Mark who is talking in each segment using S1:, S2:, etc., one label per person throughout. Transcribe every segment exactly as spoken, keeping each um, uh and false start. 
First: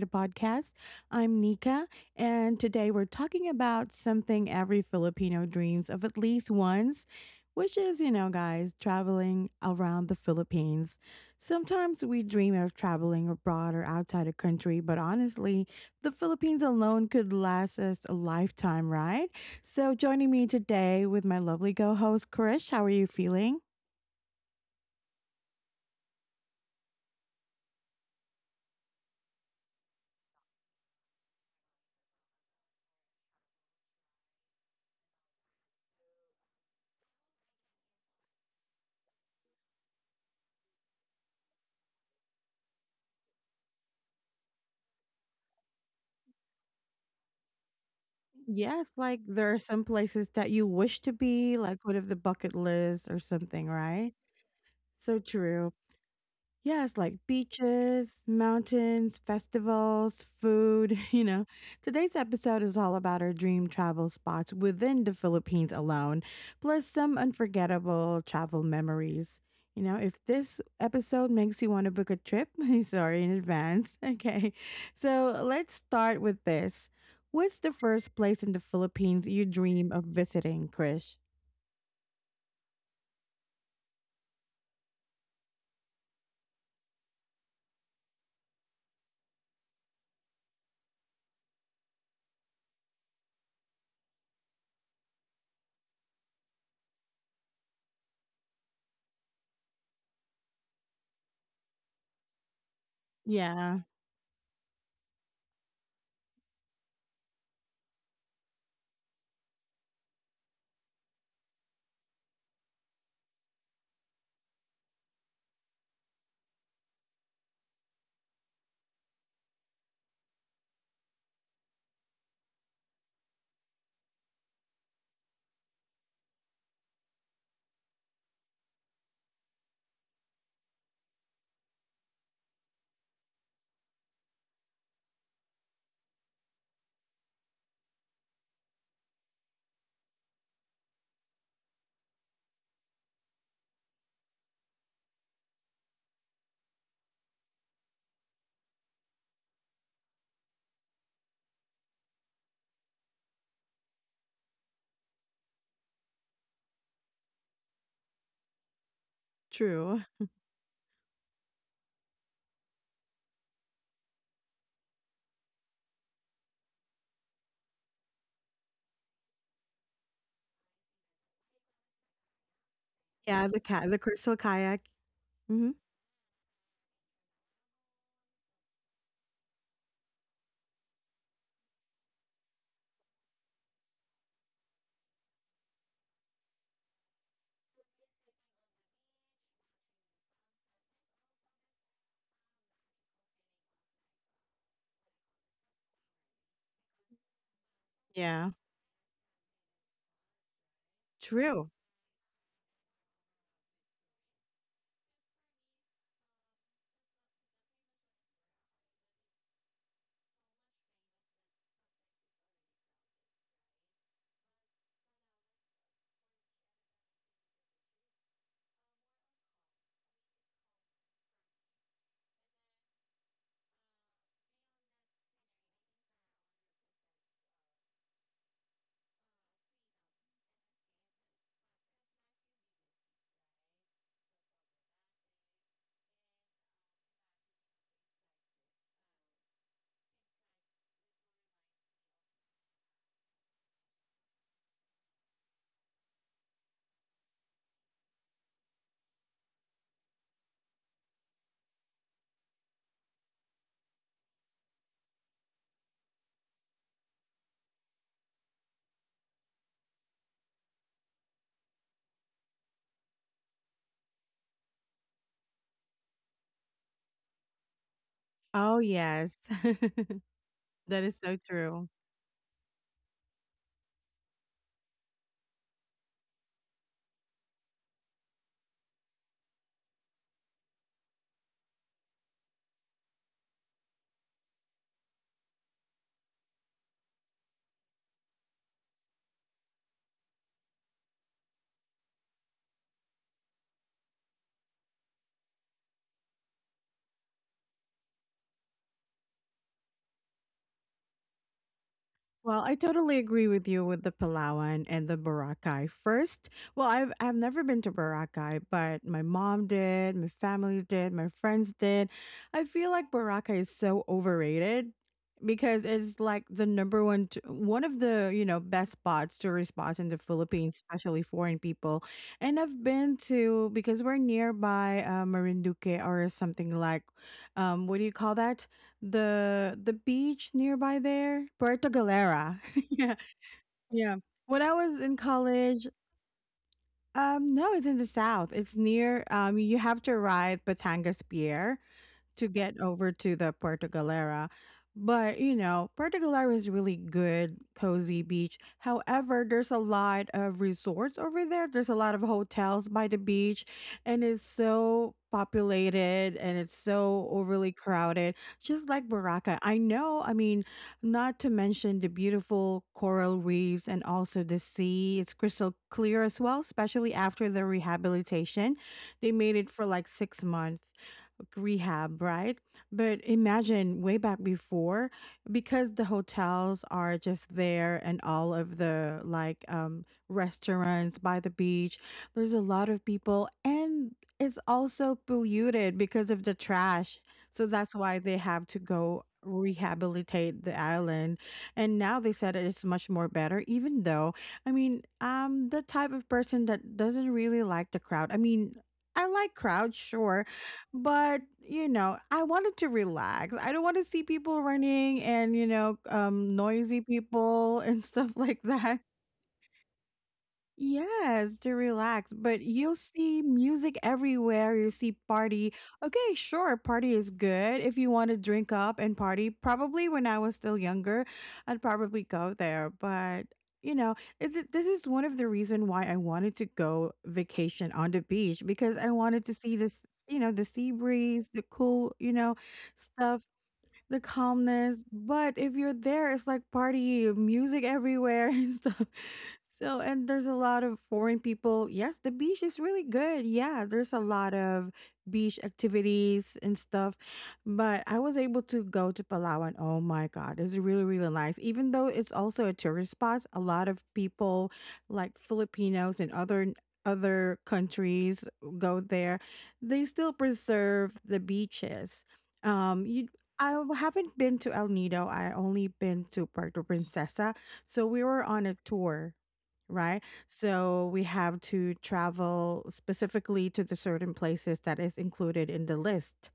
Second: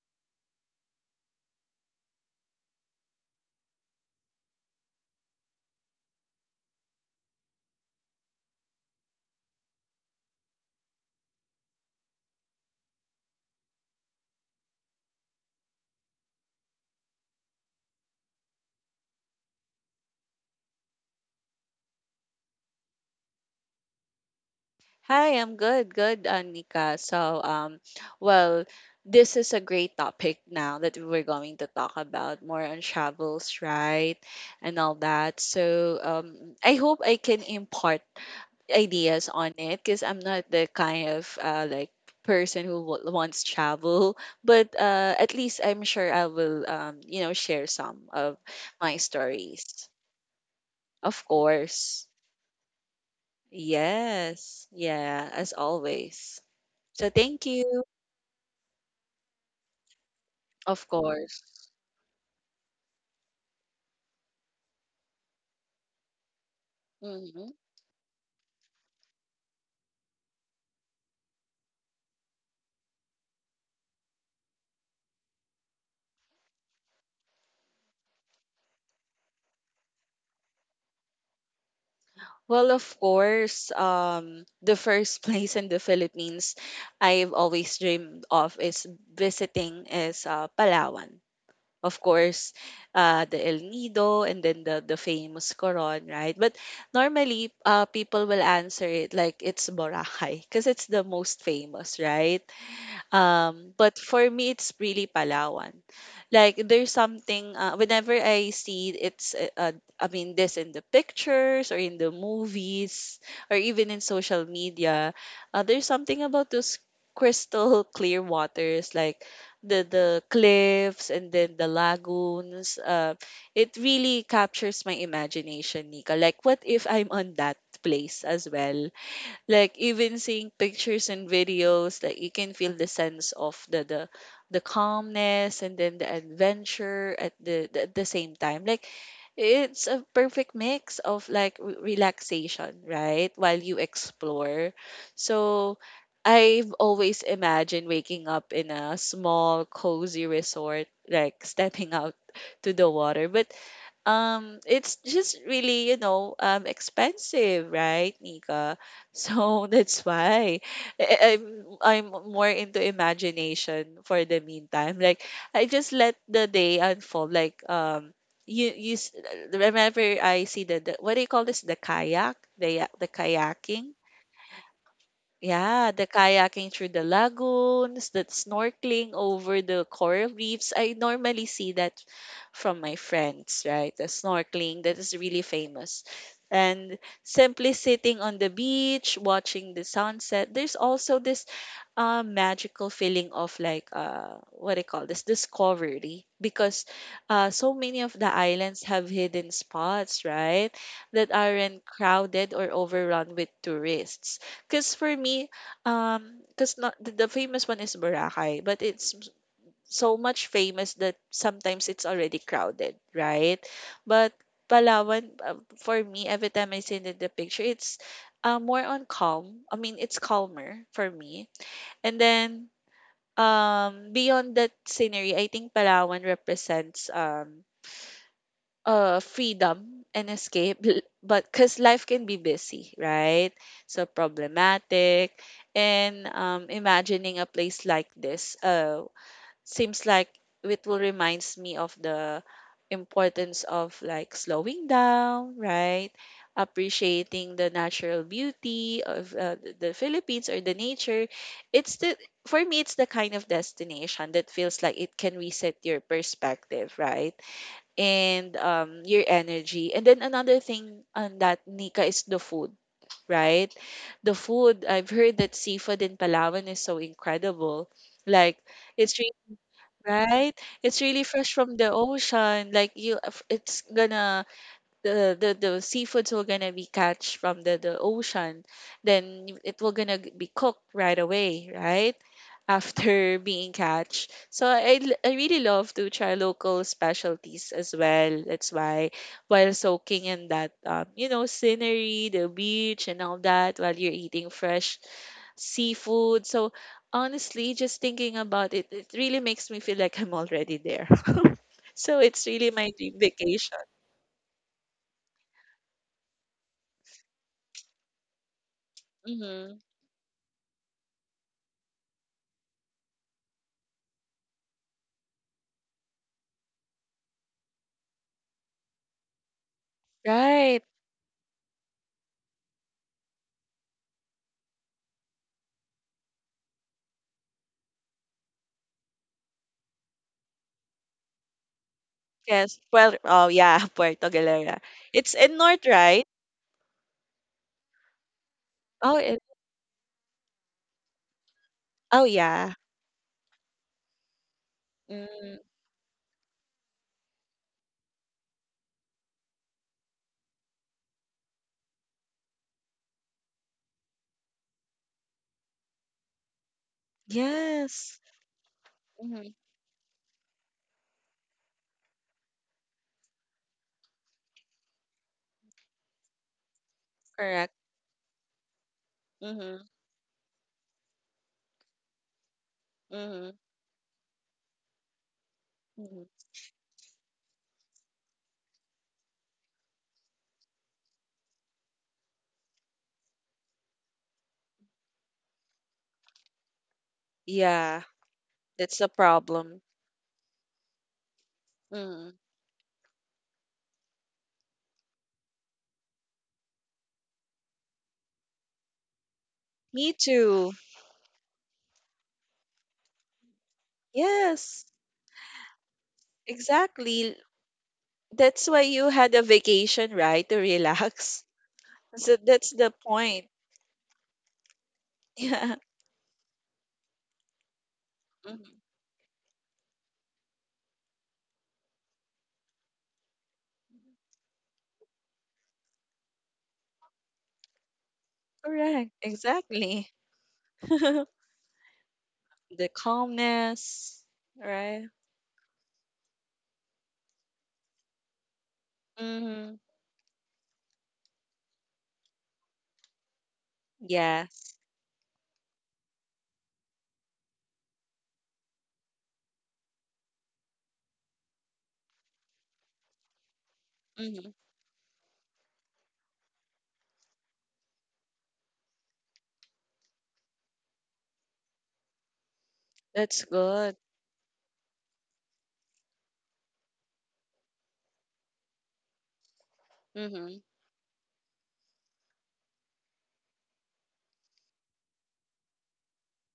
S1: the podcast. I'm Nika, and today we're talking about something every Filipino dreams of at least once, which is, you know, guys, traveling around the Philippines. Sometimes we dream of traveling abroad or outside the country, but honestly, the Philippines alone could last us a lifetime, right? So, joining me today with my lovely co host, Krish, how are you feeling?
S2: Hi, I'm good, good, Anika. So, um, well, this is a great topic now that we're going to talk about more on travels, right? And all that. So, um, I hope I can impart ideas on it because I'm not the kind of uh, like person who w- wants travel, but uh, at least I'm sure I will, um, you know, share some of
S1: Yes,
S2: my
S1: like there are
S2: stories.
S1: some places that you wish to
S2: Of
S1: be, like what
S2: course.
S1: if the bucket list or something, right?
S2: Yes.
S1: So
S2: Yeah, as
S1: true.
S2: always.
S1: Yes,
S2: So
S1: like
S2: thank you.
S1: beaches, mountains, festivals,
S2: Of
S1: food, you
S2: course.
S1: know. Today's episode is all about our dream travel spots within the Philippines alone, plus some
S2: Mhm.
S1: unforgettable travel memories. You know, if this episode makes you want to book a trip, sorry in advance. Okay. So let's start with this. What's the first place in the Philippines you dream of visiting, Krish?
S2: Well, of course, um, the first place in the Philippines I've always dreamed of is visiting is uh, Palawan. Of course, uh, the El Nido and then the, the famous Coron, right? But normally, uh, people will answer it like it's Boracay because it's the most famous, right? Um,
S1: Yeah,
S2: but for me, it's really Palawan. Like there's something uh, whenever I see it's uh, uh, I mean this in the pictures or in the movies or even in social media, uh, there's something about those crystal clear waters like the the cliffs and then the lagoons. Uh, it really captures my imagination, Nika. Like what if I'm on that place as well? Like even seeing pictures and videos, like you can feel the sense of the the the calmness and then the adventure at the, the at the same time. Like it's a perfect mix of like re- relaxation, right, while you explore. So I've always imagined waking up in a small cozy resort, like stepping out to the water. But um, it's just really, you know, um, expensive, right, Nika? So
S1: true.
S2: that's why I- I'm I'm more into imagination for the meantime. Like I just let the day unfold. Like um, you you s- remember I see the, the what do you call this? The kayak, the ya- the
S1: Yeah, the ca-
S2: kayaking.
S1: the crystal kayak. hmm
S2: Yeah, the kayaking through the lagoons, that snorkeling over the coral reefs. I normally see that from my friends, right? The snorkeling that is really famous. And simply sitting on the beach, watching the sunset. There's also this uh, magical feeling of like uh, what do you call this, discovery, because uh, so many of the
S1: Yeah,
S2: islands have hidden spots, right, that
S1: true.
S2: aren't crowded or overrun with tourists, because for me, um, because not the, the famous one is Boracay, but it's m- so much famous that sometimes it's already crowded, right? But Palawan, uh, for me, every time I see the, the picture, it's uh, more on calm. I mean, it's calmer for me. And then um, beyond that scenery, I think Palawan represents um, uh freedom and escape l- but because life can be busy, right, so problematic. And um, imagining a place like this uh, seems like it will reminds me of the importance of like slowing down, right, appreciating the natural beauty of uh, th- the Philippines or the nature. It's the, for me, it's the kind of destination that feels like it can reset your perspective, right, and um, your energy. And then another thing on that, Nika, is the food, right? The food, I've heard that seafood in Palawan is so incredible. Like,
S1: Oh,
S2: it's
S1: yes.
S2: really, right? It's
S1: That is
S2: really
S1: so
S2: fresh from
S1: true.
S2: the ocean. Like, you, f- it's gonna, the, the, the seafoods will gonna be catch from the, the ocean. Then it will gonna g- be cooked right away, right? After being catch. So I, l- I really love to try local specialties as well. That's why while soaking in that um, you know scenery, the beach and all that, while you're eating fresh seafood. So honestly, just thinking about it, it really makes me feel like I'm already there. So it's
S1: Well,
S2: really
S1: I
S2: my dream
S1: totally agree with
S2: vacation.
S1: you with the Palawan and the Boracay. First, well, I've I've never been to Boracay, but my mom
S2: Hmm.
S1: did, my family did, my friends did. I feel like Boracay is so overrated because it's like the number one t- one of the, you know, best spots, tourist spots in the Philippines,
S2: Right.
S1: especially foreign people. And I've been to because we're nearby uh, Marinduque or something like um what do you call that? the the beach nearby there, Puerto Galera.
S2: Yes. Well,
S1: Yeah,
S2: oh yeah,
S1: yeah.
S2: Puerto
S1: When I
S2: Galera.
S1: was in
S2: It's in north,
S1: college,
S2: right?
S1: um, no, it's in the south. It's
S2: Oh,
S1: near.
S2: it,
S1: Um, you have to ride Batangas Pier,
S2: oh
S1: to
S2: yeah.
S1: get over to the Puerto Galera. But you know, Puerto Galera is really good, cozy beach. However, there's a lot of resorts over there. There's a lot of hotels by the beach, and it's so populated and it's so overly
S2: Yes.
S1: crowded, just like
S2: Mm-hmm.
S1: Baraka. I know. I mean, not to mention the beautiful coral reefs and also the sea. It's crystal clear as well, especially after the
S2: Correct.
S1: rehabilitation. They made it for
S2: Mm-hmm.
S1: like six months rehab, right? But
S2: Mm-hmm.
S1: imagine way back before, because the
S2: Mm-hmm.
S1: hotels are just there and all of the like um, restaurants by the beach, there's a lot of people and it's also polluted because of the trash. So that's
S2: Yeah,
S1: why they have to
S2: that's a
S1: go
S2: problem.
S1: rehabilitate the island and now
S2: Mm-hmm.
S1: they said it's much more better even though i mean I'm the type of person that doesn't really like the crowd. I mean, I like crowds,
S2: Me
S1: sure,
S2: too.
S1: but you know, I wanted to relax. I don't want to see people
S2: Yes,
S1: running and you know um noisy
S2: exactly.
S1: people and stuff like
S2: That's why
S1: that.
S2: you had a vacation, right? To relax.
S1: Yes, to relax,
S2: So
S1: but
S2: that's the
S1: you'll see
S2: point.
S1: music everywhere, you see party.
S2: Yeah,
S1: Okay, sure, party is good. If you want to drink
S2: hmm,
S1: up and party, probably when I was still younger, I'd probably go there, but you know, is it this is one of the reason why I wanted to go vacation on the beach because I
S2: correct.
S1: wanted to see this,
S2: Exactly.
S1: you know, the sea breeze, the cool, you know,
S2: The
S1: stuff, the
S2: calmness,
S1: calmness.
S2: right?
S1: But if you're there, it's like party, music everywhere and stuff.
S2: Mm-hmm.
S1: So, and there's a lot of foreign people. Yes, the beach is really good. Yeah, there's a lot
S2: Yes,
S1: of beach activities and stuff. But I was able to go to Palawan. Oh my God, it's really, really nice. Even though it's also a tourist spot, a lot of
S2: mm-hmm,
S1: people like Filipinos and other other countries go there. They still preserve the beaches. Um, you
S2: that's
S1: I
S2: good.
S1: haven't been to El Nido. I only been to Puerto Princesa. So we were on a tour, right?
S2: Mm-hmm.
S1: So we have to travel specifically to the certain places that is included in the list.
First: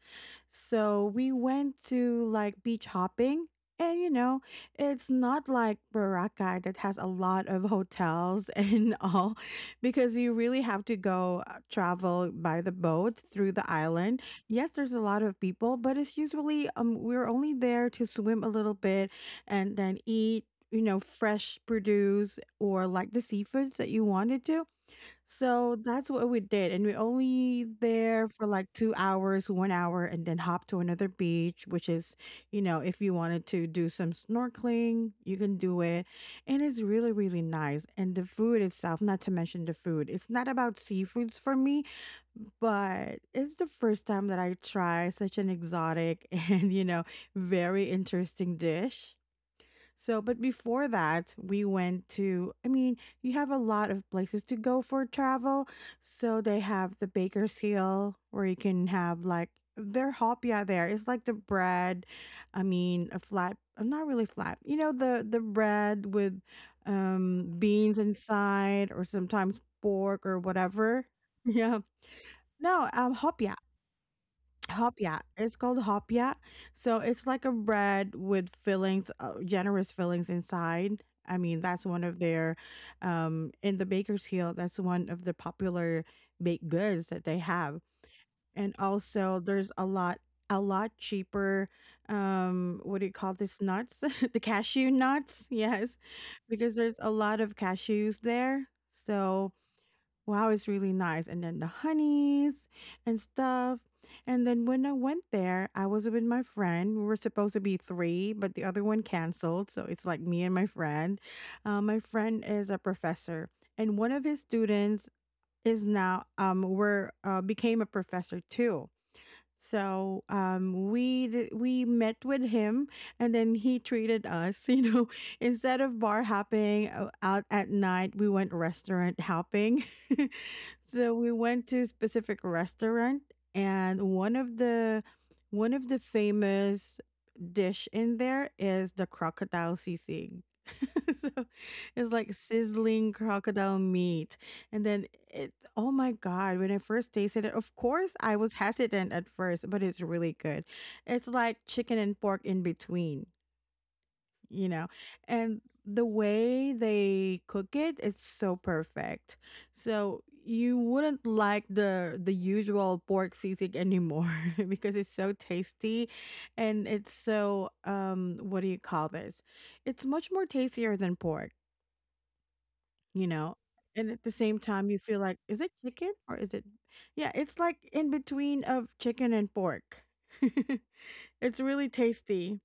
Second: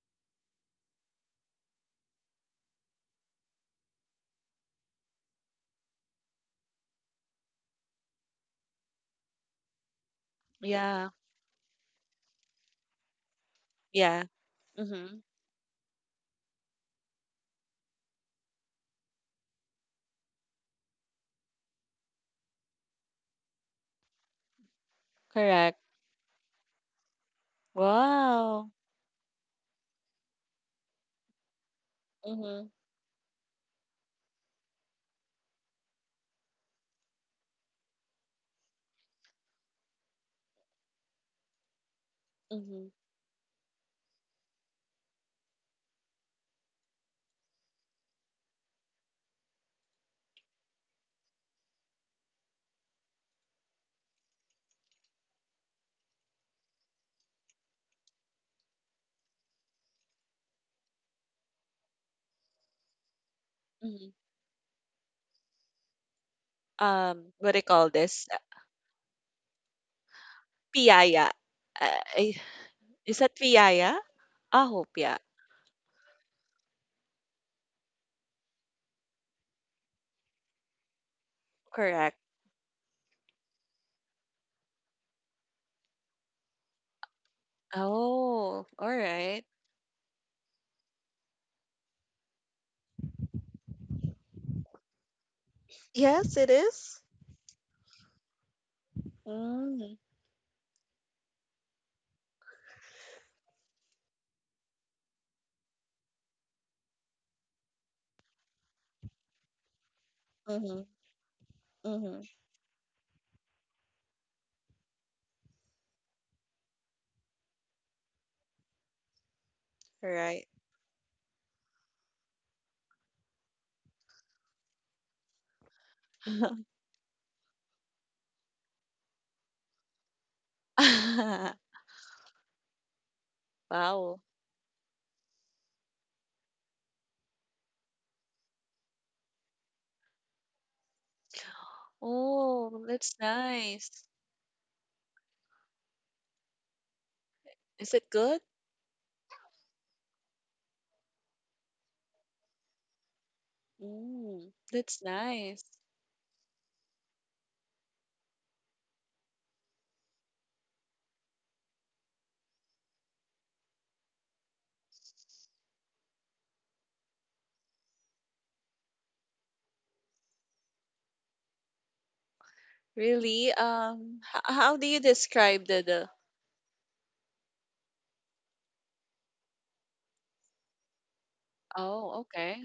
S1: So we went to like beach hopping. And you know, it's not like Boracay that has a lot of hotels and all, because you really have to
S2: Yeah,
S1: go uh, travel by the boat through the island.
S2: yeah,
S1: Yes, there's a
S2: mm-hmm,
S1: lot of people, but it's usually um we're only there to swim a little bit and then eat you know, fresh produce or like the seafoods that you wanted to. So
S2: correct.
S1: that's what we did. And we only there for like
S2: Wow.
S1: two hours, one hour, and then hop to another beach, which is, you
S2: Mm-hmm.
S1: know, if you wanted to do some snorkeling, you can do it. And it's really, really nice. And the food itself, not to mention the food, it's not about seafoods for me,
S2: Mhm,
S1: but it's the first time that I try such an exotic and, you know, very interesting dish. So, but before that, we went to, I mean, you have a lot of places to go for travel. So, they have the Baker's Hill where you can have like their hopia there. It's like the bread, I mean, a flat, uh, not
S2: mhm.
S1: really flat, you know, the, the bread with
S2: Um,
S1: um,
S2: what do you call
S1: beans
S2: this? Uh,
S1: inside or sometimes pork or whatever.
S2: Piyaya.
S1: Yeah.
S2: Uh, I-
S1: No, um,
S2: is that
S1: hopia.
S2: piyaya? Ah,
S1: Hopya.
S2: hopya.
S1: It's called hopya. So it's like a bread with fillings, uh, generous fillings inside. I mean, that's one of
S2: Correct.
S1: their, um, in the Bakersfield, that's one of the popular baked goods that they have.
S2: Oh,
S1: And
S2: all
S1: also,
S2: right.
S1: there's a lot, a lot cheaper, um, what do you call this? Nuts? The cashew nuts. Yes.
S2: Yes, it
S1: Because there's
S2: is.
S1: a lot of cashews there. So,
S2: Mm,
S1: wow, it's really nice. And then the honeys and stuff. And then when I went there, I was with my friend. We were supposed to be three, but the other one canceled. So it's like me and my
S2: mhm,
S1: friend. Uh, my
S2: mhm.
S1: friend is a professor, and one of his students is now um were uh, became a professor too. So
S2: Right.
S1: um, we th- we met with him, and then he treated us. You know, instead of bar hopping o- out at night, we went restaurant hopping. So we went to a specific restaurant, and
S2: Wow.
S1: one of the one of the famous dish in there is the crocodile sisig. So it's like
S2: Oh,
S1: sizzling
S2: that's
S1: crocodile
S2: nice.
S1: meat. And then it, oh my God, when I first tasted it, of
S2: Is it
S1: course I
S2: good?
S1: was hesitant at first, but it's really good. It's like chicken and pork in between,
S2: Mm,
S1: you know?
S2: that's
S1: And
S2: nice.
S1: the way they cook it, it's so perfect. So you wouldn't like the the usual pork sisig anymore because it's so tasty and it's so um what do you call this it's much more tastier than pork you
S2: Really?
S1: know? And
S2: Um,
S1: at the
S2: h-
S1: same
S2: how do
S1: time,
S2: you
S1: you feel like, is
S2: describe
S1: it
S2: the the?
S1: chicken or is it? Yeah, it's like in between of chicken and pork. It's really
S2: Oh,
S1: tasty.
S2: okay.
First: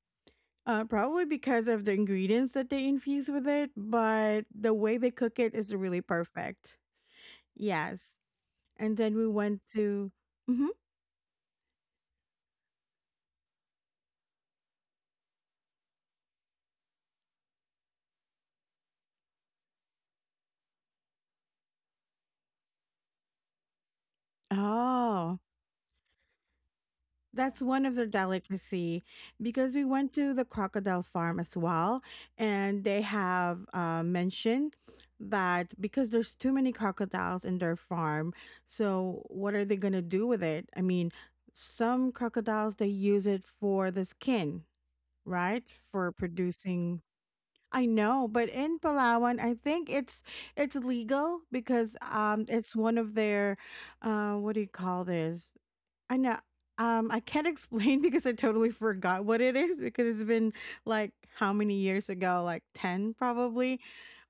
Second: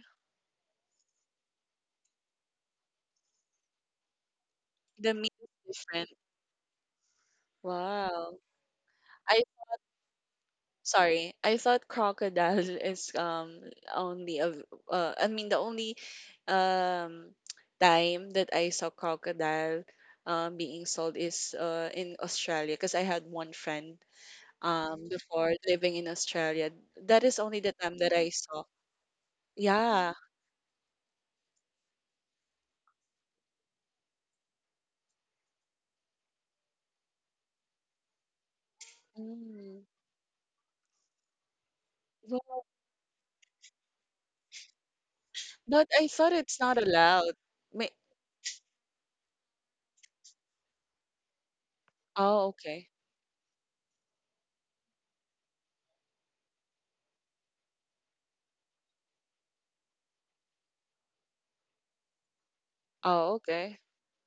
S1: Uh, probably because of the ingredients that they infuse with it, but the way they
S2: The meat
S1: cook
S2: is
S1: it is really
S2: different.
S1: perfect. Yes.
S2: Wow.
S1: And then we
S2: I.
S1: went to. hmm
S2: Sorry, I thought crocodile is um only of uh, I mean the only um time that I saw crocodile um being sold is uh in Australia because I had one friend um
S1: Oh,
S2: before living in Australia. That is
S1: that's
S2: only the
S1: one of
S2: time
S1: their
S2: that I saw.
S1: delicacy because we went
S2: Yeah.
S1: to the crocodile farm as well, and they have uh, mentioned that because there's too many crocodiles in their farm, so what are they
S2: Mm.
S1: gonna do with it? I mean, some
S2: Well,
S1: crocodiles they use it for the skin, right?
S2: but I
S1: For
S2: thought it's not
S1: producing.
S2: allowed.
S1: I
S2: May,
S1: know, but in Palawan, I think it's it's legal because um
S2: oh
S1: it's
S2: okay.
S1: one of their uh what do you call this? I know. Um, I can't explain because I totally forgot what it is because it's been like how many years ago? Like ten
S2: Oh
S1: probably
S2: okay.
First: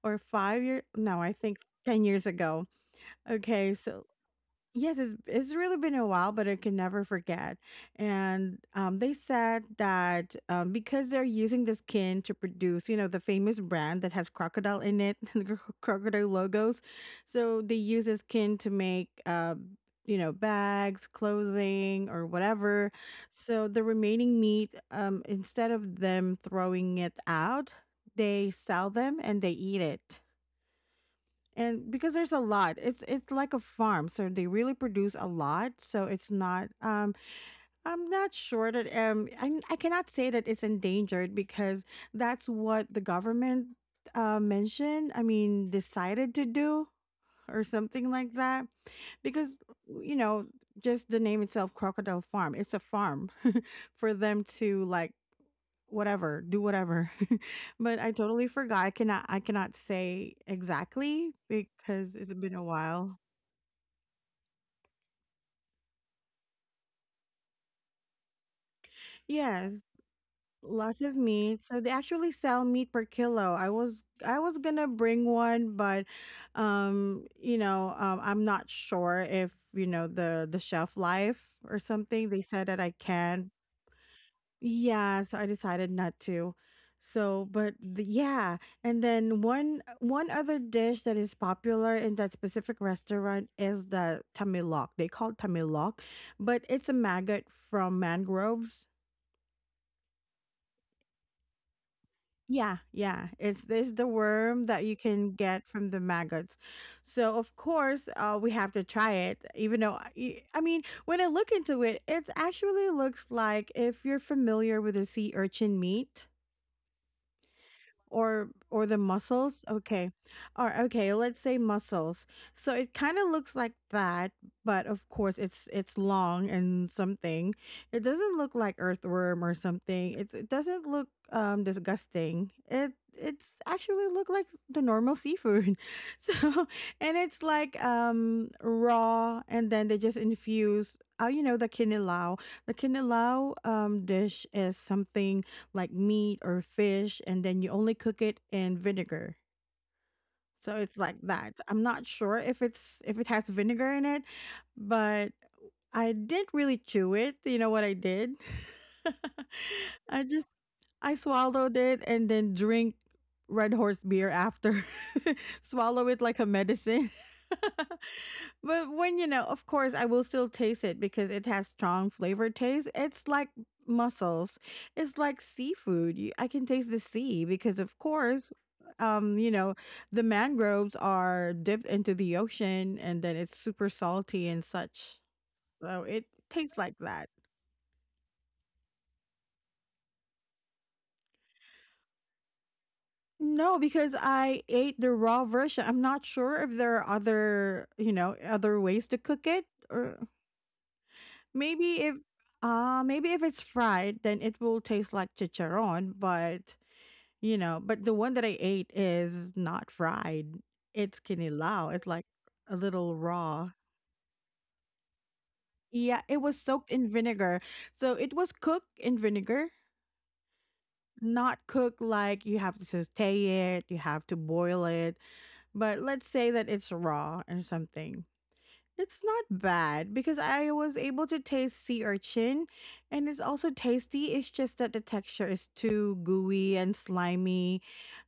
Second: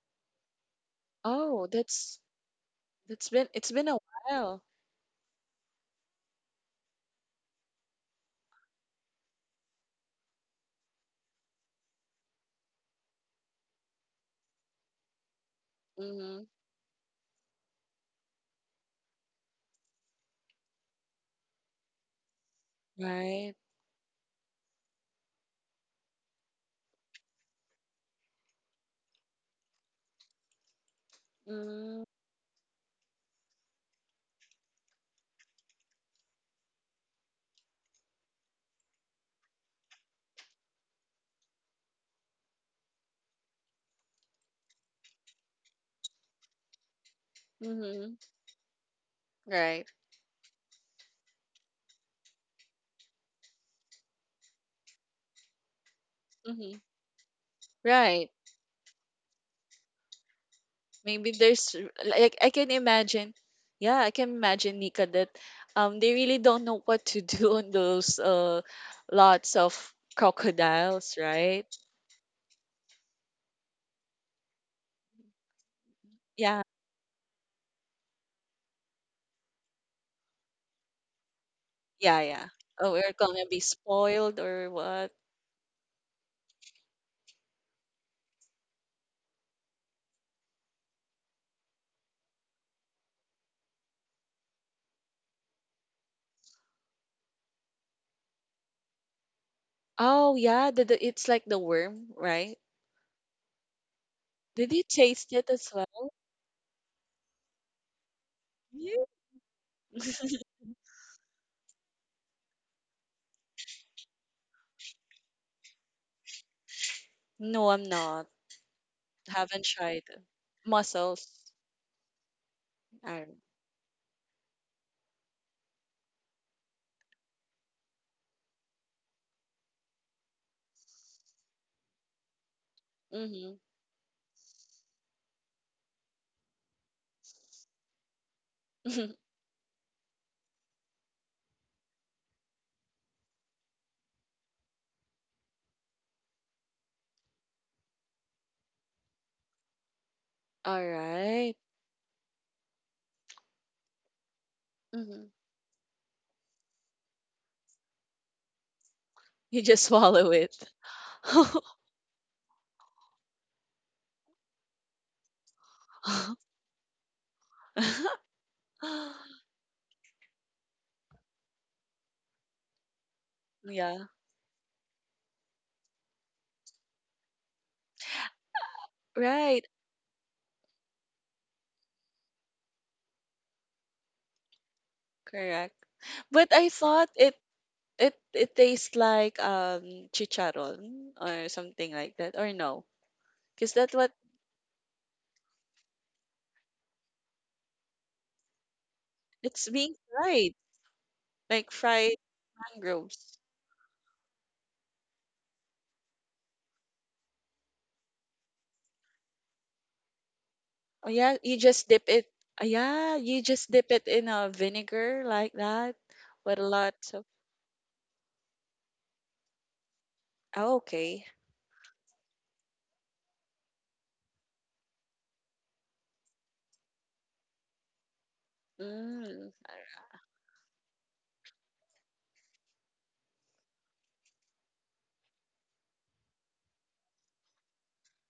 S1: or five years. No, I think
S2: Oh
S1: ten
S2: that's
S1: years ago.
S2: that's been it's
S1: Okay,
S2: been a
S1: so
S2: while.
S1: yes, it's, it's really been a while, but I can never forget. And um, they said that um, because they're using the skin to produce, you know, the famous brand that has crocodile in it, the cro- crocodile
S2: Mm-hmm.
S1: logos. So they use the skin to make, uh, you know, bags, clothing, or whatever.
S2: Right.
S1: So the remaining meat, um, instead of them throwing it out, they sell them and they eat it and
S2: Mm.
S1: because there's a lot it's it's like a farm so they really produce a lot, so it's not um I'm not sure that um i, I cannot say that it's endangered because that's what the government uh mentioned, I mean, decided to do or something
S2: Mm-hmm.
S1: like that because
S2: Right.
S1: you know just the name itself crocodile farm, it's a farm for them to like whatever, do
S2: Mm-hmm.
S1: whatever. But I
S2: Right.
S1: totally forgot. I cannot I cannot say
S2: Maybe
S1: exactly
S2: there's
S1: because it's
S2: like, I
S1: been a
S2: can
S1: while.
S2: imagine. Yeah, I can imagine, Nika, that um they really don't know what to do on those uh lots
S1: Yes,
S2: of
S1: lots
S2: crocodiles,
S1: of meat.
S2: right?
S1: So they actually sell meat per kilo. I was I was gonna bring one, but
S2: Yeah.
S1: um, you know, um, I'm not sure if you know the the shelf life or
S2: Yeah,
S1: something. They
S2: yeah.
S1: said that
S2: Oh,
S1: I
S2: we're gonna
S1: can,
S2: be spoiled or what?
S1: yeah, so I decided not to. So, but the, yeah, and then one one other dish that is popular in that specific restaurant is the tamilok. They call it tamilok, but it's a maggot from mangroves.
S2: Oh, yeah, the, the it's like the worm, right?
S1: Yeah, yeah, it's it's the worm
S2: Did you
S1: that you
S2: taste
S1: can
S2: it
S1: get
S2: as
S1: from the
S2: well?
S1: maggots. So of course, uh, we have to
S2: Yeah.
S1: try it. Even though I, I mean, when I look into it, it actually looks like if you're familiar with the sea urchin meat.
S2: No, I'm not.
S1: or or the
S2: Haven't
S1: muscles.
S2: tried
S1: Okay,
S2: it.
S1: or okay,
S2: Mussels.
S1: let's say muscles. So it
S2: All
S1: kind of
S2: right.
S1: looks like that, but of course it's it's long and something. It doesn't look like earthworm or something. It, it doesn't look um disgusting. It,
S2: Mm-hmm.
S1: it's actually look like the normal seafood so, and it's like um raw and then they just infuse. Oh, you know the kinilaw. The kinilaw um dish is something like meat or fish and then you only cook it in vinegar. So
S2: All
S1: it's like
S2: right.
S1: that. I'm not sure if it's if it has vinegar in it, but I didn't really chew it. You know what I did?
S2: You just
S1: I
S2: swallow
S1: just,
S2: it.
S1: I swallowed it and then drink Red Horse beer after. Swallow it like a medicine. But when, you know, of course, I will still taste it because it has strong flavor taste. It's like
S2: Yeah.
S1: mussels. It's like seafood. You- I can taste the sea because of course, um, you
S2: Right.
S1: know, the mangroves are dipped into the ocean and then it's super salty and such.
S2: Correct.
S1: So it
S2: But I
S1: tastes like
S2: thought
S1: that.
S2: it it it tastes like um chicharon or something like that. Or no. Because
S1: No,
S2: that's what
S1: because I ate the raw version. I'm not sure if there are other, you know, other ways to cook it,
S2: it's being
S1: or
S2: fried. Like
S1: maybe if
S2: fried
S1: uh maybe
S2: mangroves.
S1: if it's fried then it will taste like chicharron, but you know, but the one that I ate is not fried.
S2: Oh
S1: It's
S2: yeah, you just
S1: kinilaw.
S2: dip
S1: It's
S2: it.
S1: like
S2: Ah,
S1: a little
S2: yeah, you
S1: raw.
S2: just dip it in a vinegar like that
S1: Yeah, it
S2: with
S1: was
S2: a
S1: soaked
S2: lot
S1: in
S2: of,
S1: vinegar. So it was cooked in vinegar,
S2: oh, okay.
S1: not cooked like you have to saute it, you have to boil it. But let's say that it's raw or something. It's
S2: Mm.
S1: not bad because I was able to taste sea urchin, and it's also tasty. It's just that the texture is too gooey and slimy,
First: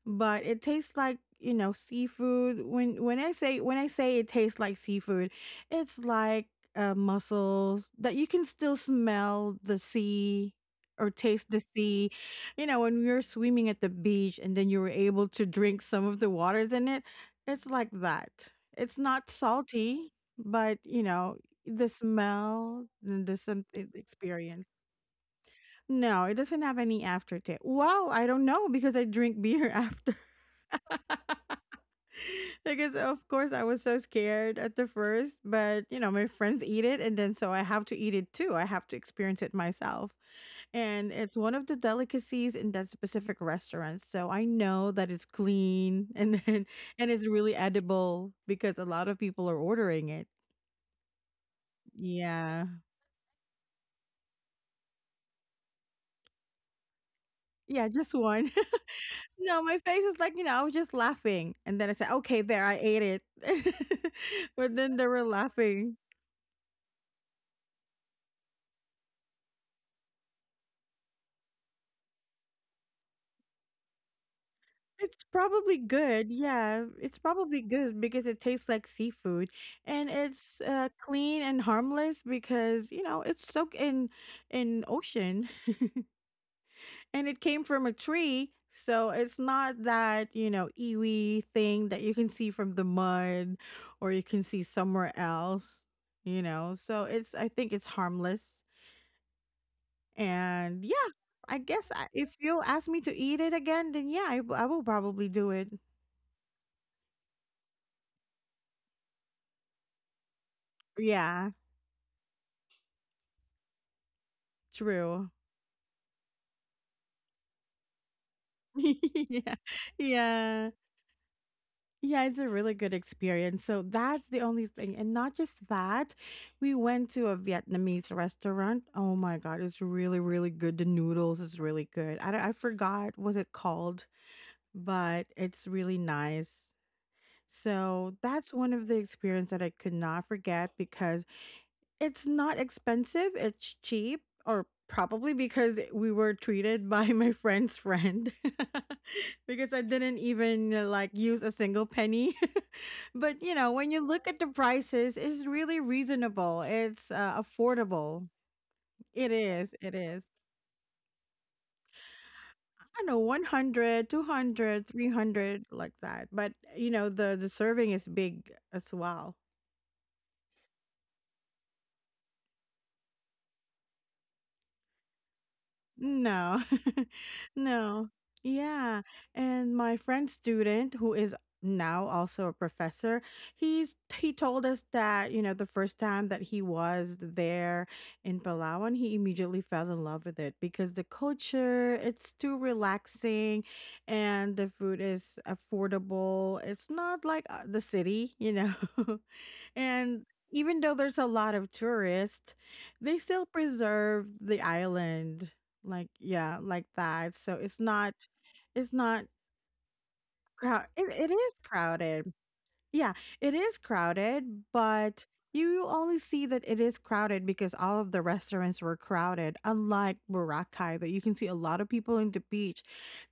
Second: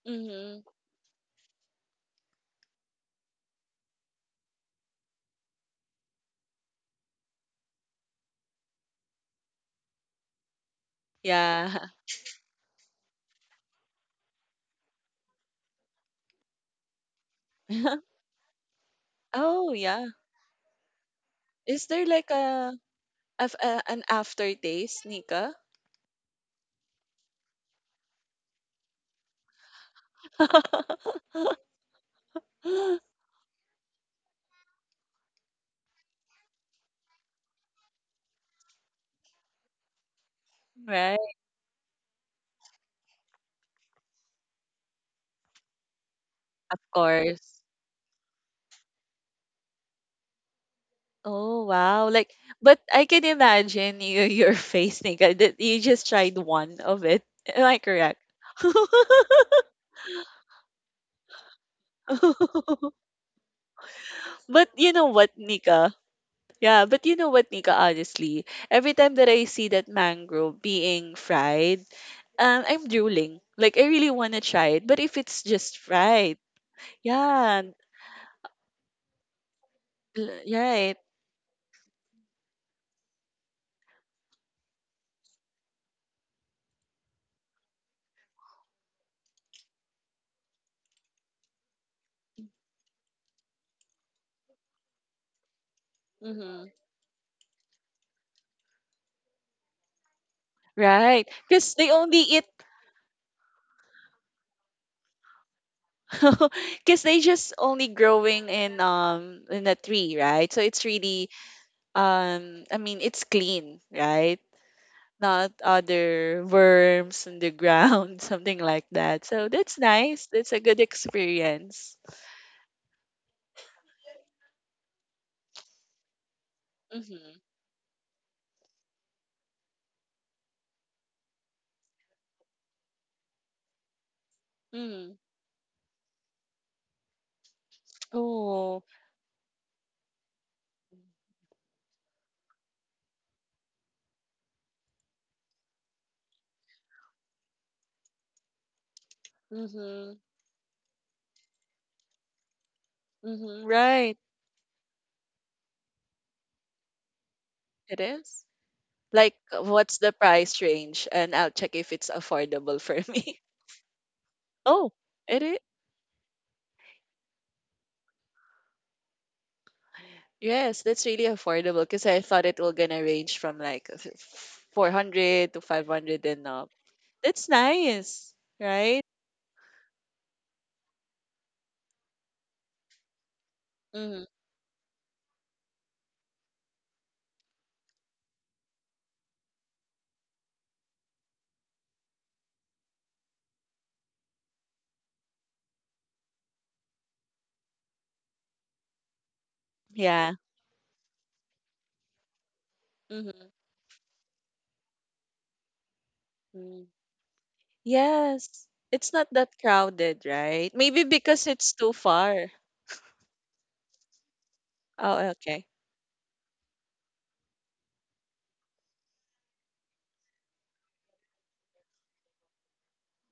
S1: but
S2: Mm-hmm.
S1: it tastes like, you know, seafood. When when I say when I say it tastes like seafood, it's like uh, mussels that you can still smell the sea or taste the
S2: Yeah.
S1: sea. You know, when you're swimming at the beach and then you were able to drink some of the waters in it, it's like that. It's not
S2: Oh, yeah.
S1: salty. But, you know,
S2: Is
S1: the
S2: there like a,
S1: smell, and the
S2: af-
S1: some
S2: a
S1: e
S2: an
S1: experience.
S2: aftertaste, Nika?
S1: No, it doesn't have any aftertaste. Well, I don't know because I drink beer after. Because, of course, I was so scared at the first, but, you know, my friends eat it, and then so I have to eat it too. I have to experience it myself. And
S2: Right,
S1: it's one of the delicacies in that specific restaurant, so I know that it's clean and then,
S2: of
S1: and it's really
S2: course.
S1: edible because a lot of people are ordering it.
S2: Oh wow! Like,
S1: Yeah.
S2: but I can imagine you, your face, Nika, that you just tried one of it. Am I
S1: Yeah, just
S2: correct?
S1: one. No, my face is like, you know, I was just laughing, and then I said, "Okay, there, I ate it."
S2: But
S1: But
S2: you
S1: then
S2: know
S1: they were
S2: what, Nika?
S1: laughing.
S2: Yeah, but you know what, Nika? Honestly, every time that I see that mango being fried, um, I'm drooling. Like I really wanna try it, but if
S1: It's
S2: it's
S1: probably
S2: just
S1: good,
S2: fried,
S1: yeah, it's probably
S2: yeah,
S1: good because it tastes like seafood, and
S2: L
S1: it's, uh,
S2: right.
S1: clean and harmless because, you know, it's soaked in in ocean, and it came from a tree, so it's not that, you know, ewy thing that you can see from the mud or you can see somewhere else, you
S2: Hmm.
S1: know, so it's, I think it's harmless. And yeah,
S2: Right.
S1: I
S2: 'Cause
S1: guess
S2: they
S1: I,
S2: only
S1: if
S2: eat.
S1: you'll ask me to eat it again, then yeah, I, w- I will probably do it.
S2: Cause they just only growing in um in a tree, right? So it's really
S1: Yeah,
S2: um I mean it's clean, right?
S1: true.
S2: Not other worms in the ground, something like that. So
S1: yeah,
S2: that's nice. That's a
S1: yeah,
S2: good experience.
S1: yeah. It's a really good experience. So that's the only thing, and not just that. We went to a
S2: Mm-hmm.
S1: Vietnamese restaurant. Oh my god, it's really, really good. The noodles is really good. I don't- I forgot was it called,
S2: Mm.
S1: but it's really nice. So that's one
S2: Oh.
S1: of the experience that I could not forget because it's not expensive, it's cheap, or probably because we were treated by my friend's friend because I
S2: Mm-hmm.
S1: didn't even uh, like use a single penny. But you
S2: Mm-hmm.
S1: know, when you
S2: Right.
S1: look at the prices, it's really reasonable. It's uh,
S2: It
S1: affordable.
S2: is.
S1: It
S2: Like
S1: is. It
S2: what's the
S1: is.
S2: price range? And I'll check if it's affordable
S1: I
S2: for
S1: don't know,
S2: me.
S1: one hundred, two hundred,
S2: Oh.
S1: three
S2: It is.
S1: hundred, like that. But you know, the the serving is big as well.
S2: Yes, that's really affordable because I thought it will gonna range from like f- f- four hundred to five hundred and
S1: No.
S2: up. That's
S1: No.
S2: nice, right?
S1: Yeah. And my friend student who is now also a professor, he's
S2: Hmm.
S1: he told us that, you know, the first time that he was there in Palawan, he immediately fell in love with it because the culture, it's too relaxing and the food is affordable. It's not like uh, the city, you know. And
S2: Yeah.
S1: even though there's a lot of tourists, they still preserve the island, like yeah
S2: Hmm.
S1: like that, so it's not,
S2: Yes.
S1: it's
S2: It's
S1: not
S2: not that crowded, right?
S1: crowd
S2: Maybe
S1: it, it
S2: because
S1: is
S2: it's too
S1: crowded.
S2: far.
S1: Yeah, it is crowded,
S2: Oh,
S1: but
S2: okay.
S1: you only see that it is crowded because all of the restaurants were crowded, unlike Boracay that you can see a lot of people in the beach.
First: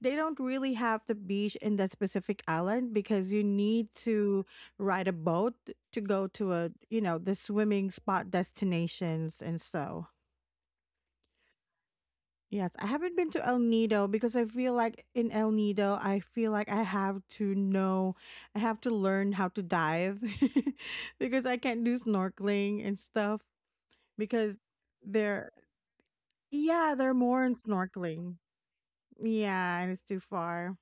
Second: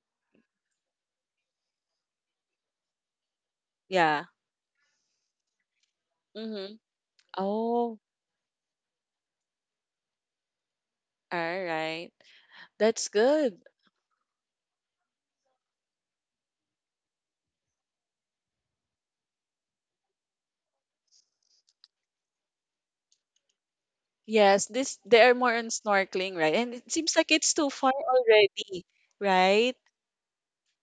S1: They don't really have the beach in that specific island because you need
S2: Yeah.
S1: to ride a boat to go to a,
S2: Mm-hmm.
S1: you know, the swimming
S2: Oh,
S1: spot destinations, and so
S2: all right.
S1: yes, I
S2: That's
S1: haven't been to El
S2: good.
S1: Nido because I feel like in El Nido, I feel like I have to know, I have to learn how to dive because I can't do snorkeling and stuff because
S2: Yes, this they are
S1: they're,
S2: more on snorkeling, right? And it
S1: yeah, they're
S2: seems like
S1: more
S2: it's
S1: in
S2: too far
S1: snorkeling.
S2: already, right?
S1: Yeah, and it's too far.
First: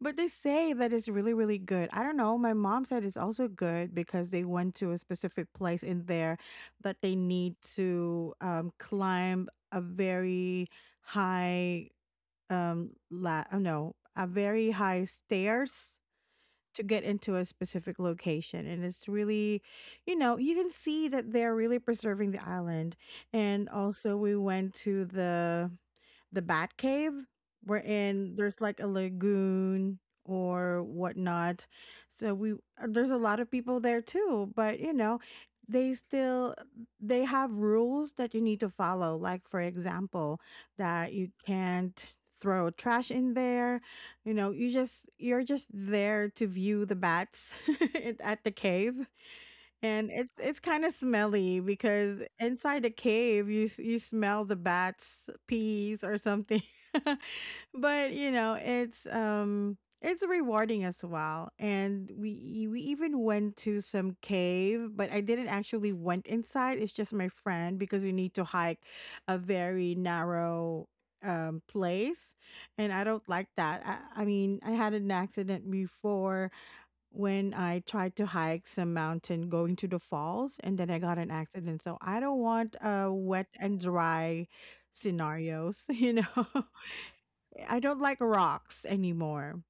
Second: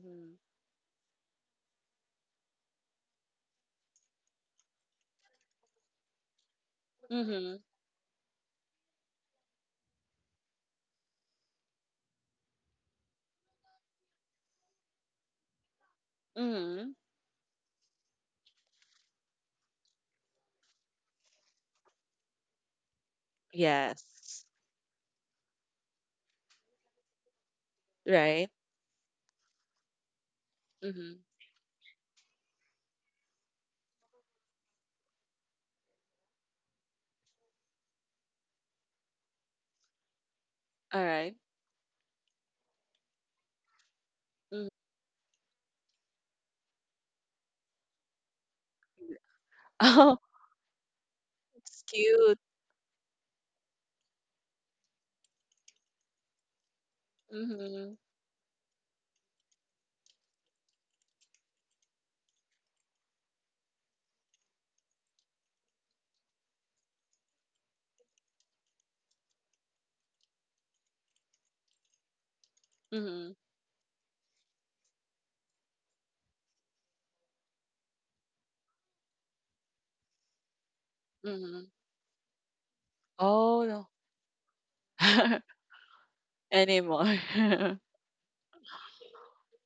S1: But they say that it's really, really good. I don't know. My mom said it's also good because they went to a specific place in there that they
S2: Mm-hmm.
S1: need to um, climb a very high um la oh no a very high stairs to
S2: Mm-hmm.
S1: get into a specific location and it's really, you know, you can see that they're really preserving the island. And also we
S2: Yes.
S1: went to the the Bat Cave, wherein
S2: Right?
S1: there's like a lagoon or
S2: Mm-hmm.
S1: whatnot. So we uh, there's a lot of people there too, but you know, they still they have rules that you need to follow. Like for example,
S2: All
S1: that you
S2: right.
S1: can't throw trash in there. You know, you
S2: Mhm.
S1: just you're just there to view the bats at at the cave, and
S2: Oh,
S1: it's it's kind of smelly
S2: it's
S1: because
S2: cute.
S1: inside the cave you s- you smell the bats peas or something.
S2: Mm-hmm.
S1: But you know, it's um it's rewarding as well, and we we even went to some cave but I didn't actually went inside, it's just my friend, because you need to hike a very narrow um place, and I don't
S2: Mm-hmm.
S1: like that. i, I mean I had an accident before when I tried to hike some mountain going to the falls and then I got an
S2: Mm-hmm.
S1: accident. So I don't want uh wet
S2: Oh
S1: and
S2: no.
S1: dry scenarios, you know.
S2: Anymore.
S1: I don't like rocks anymore.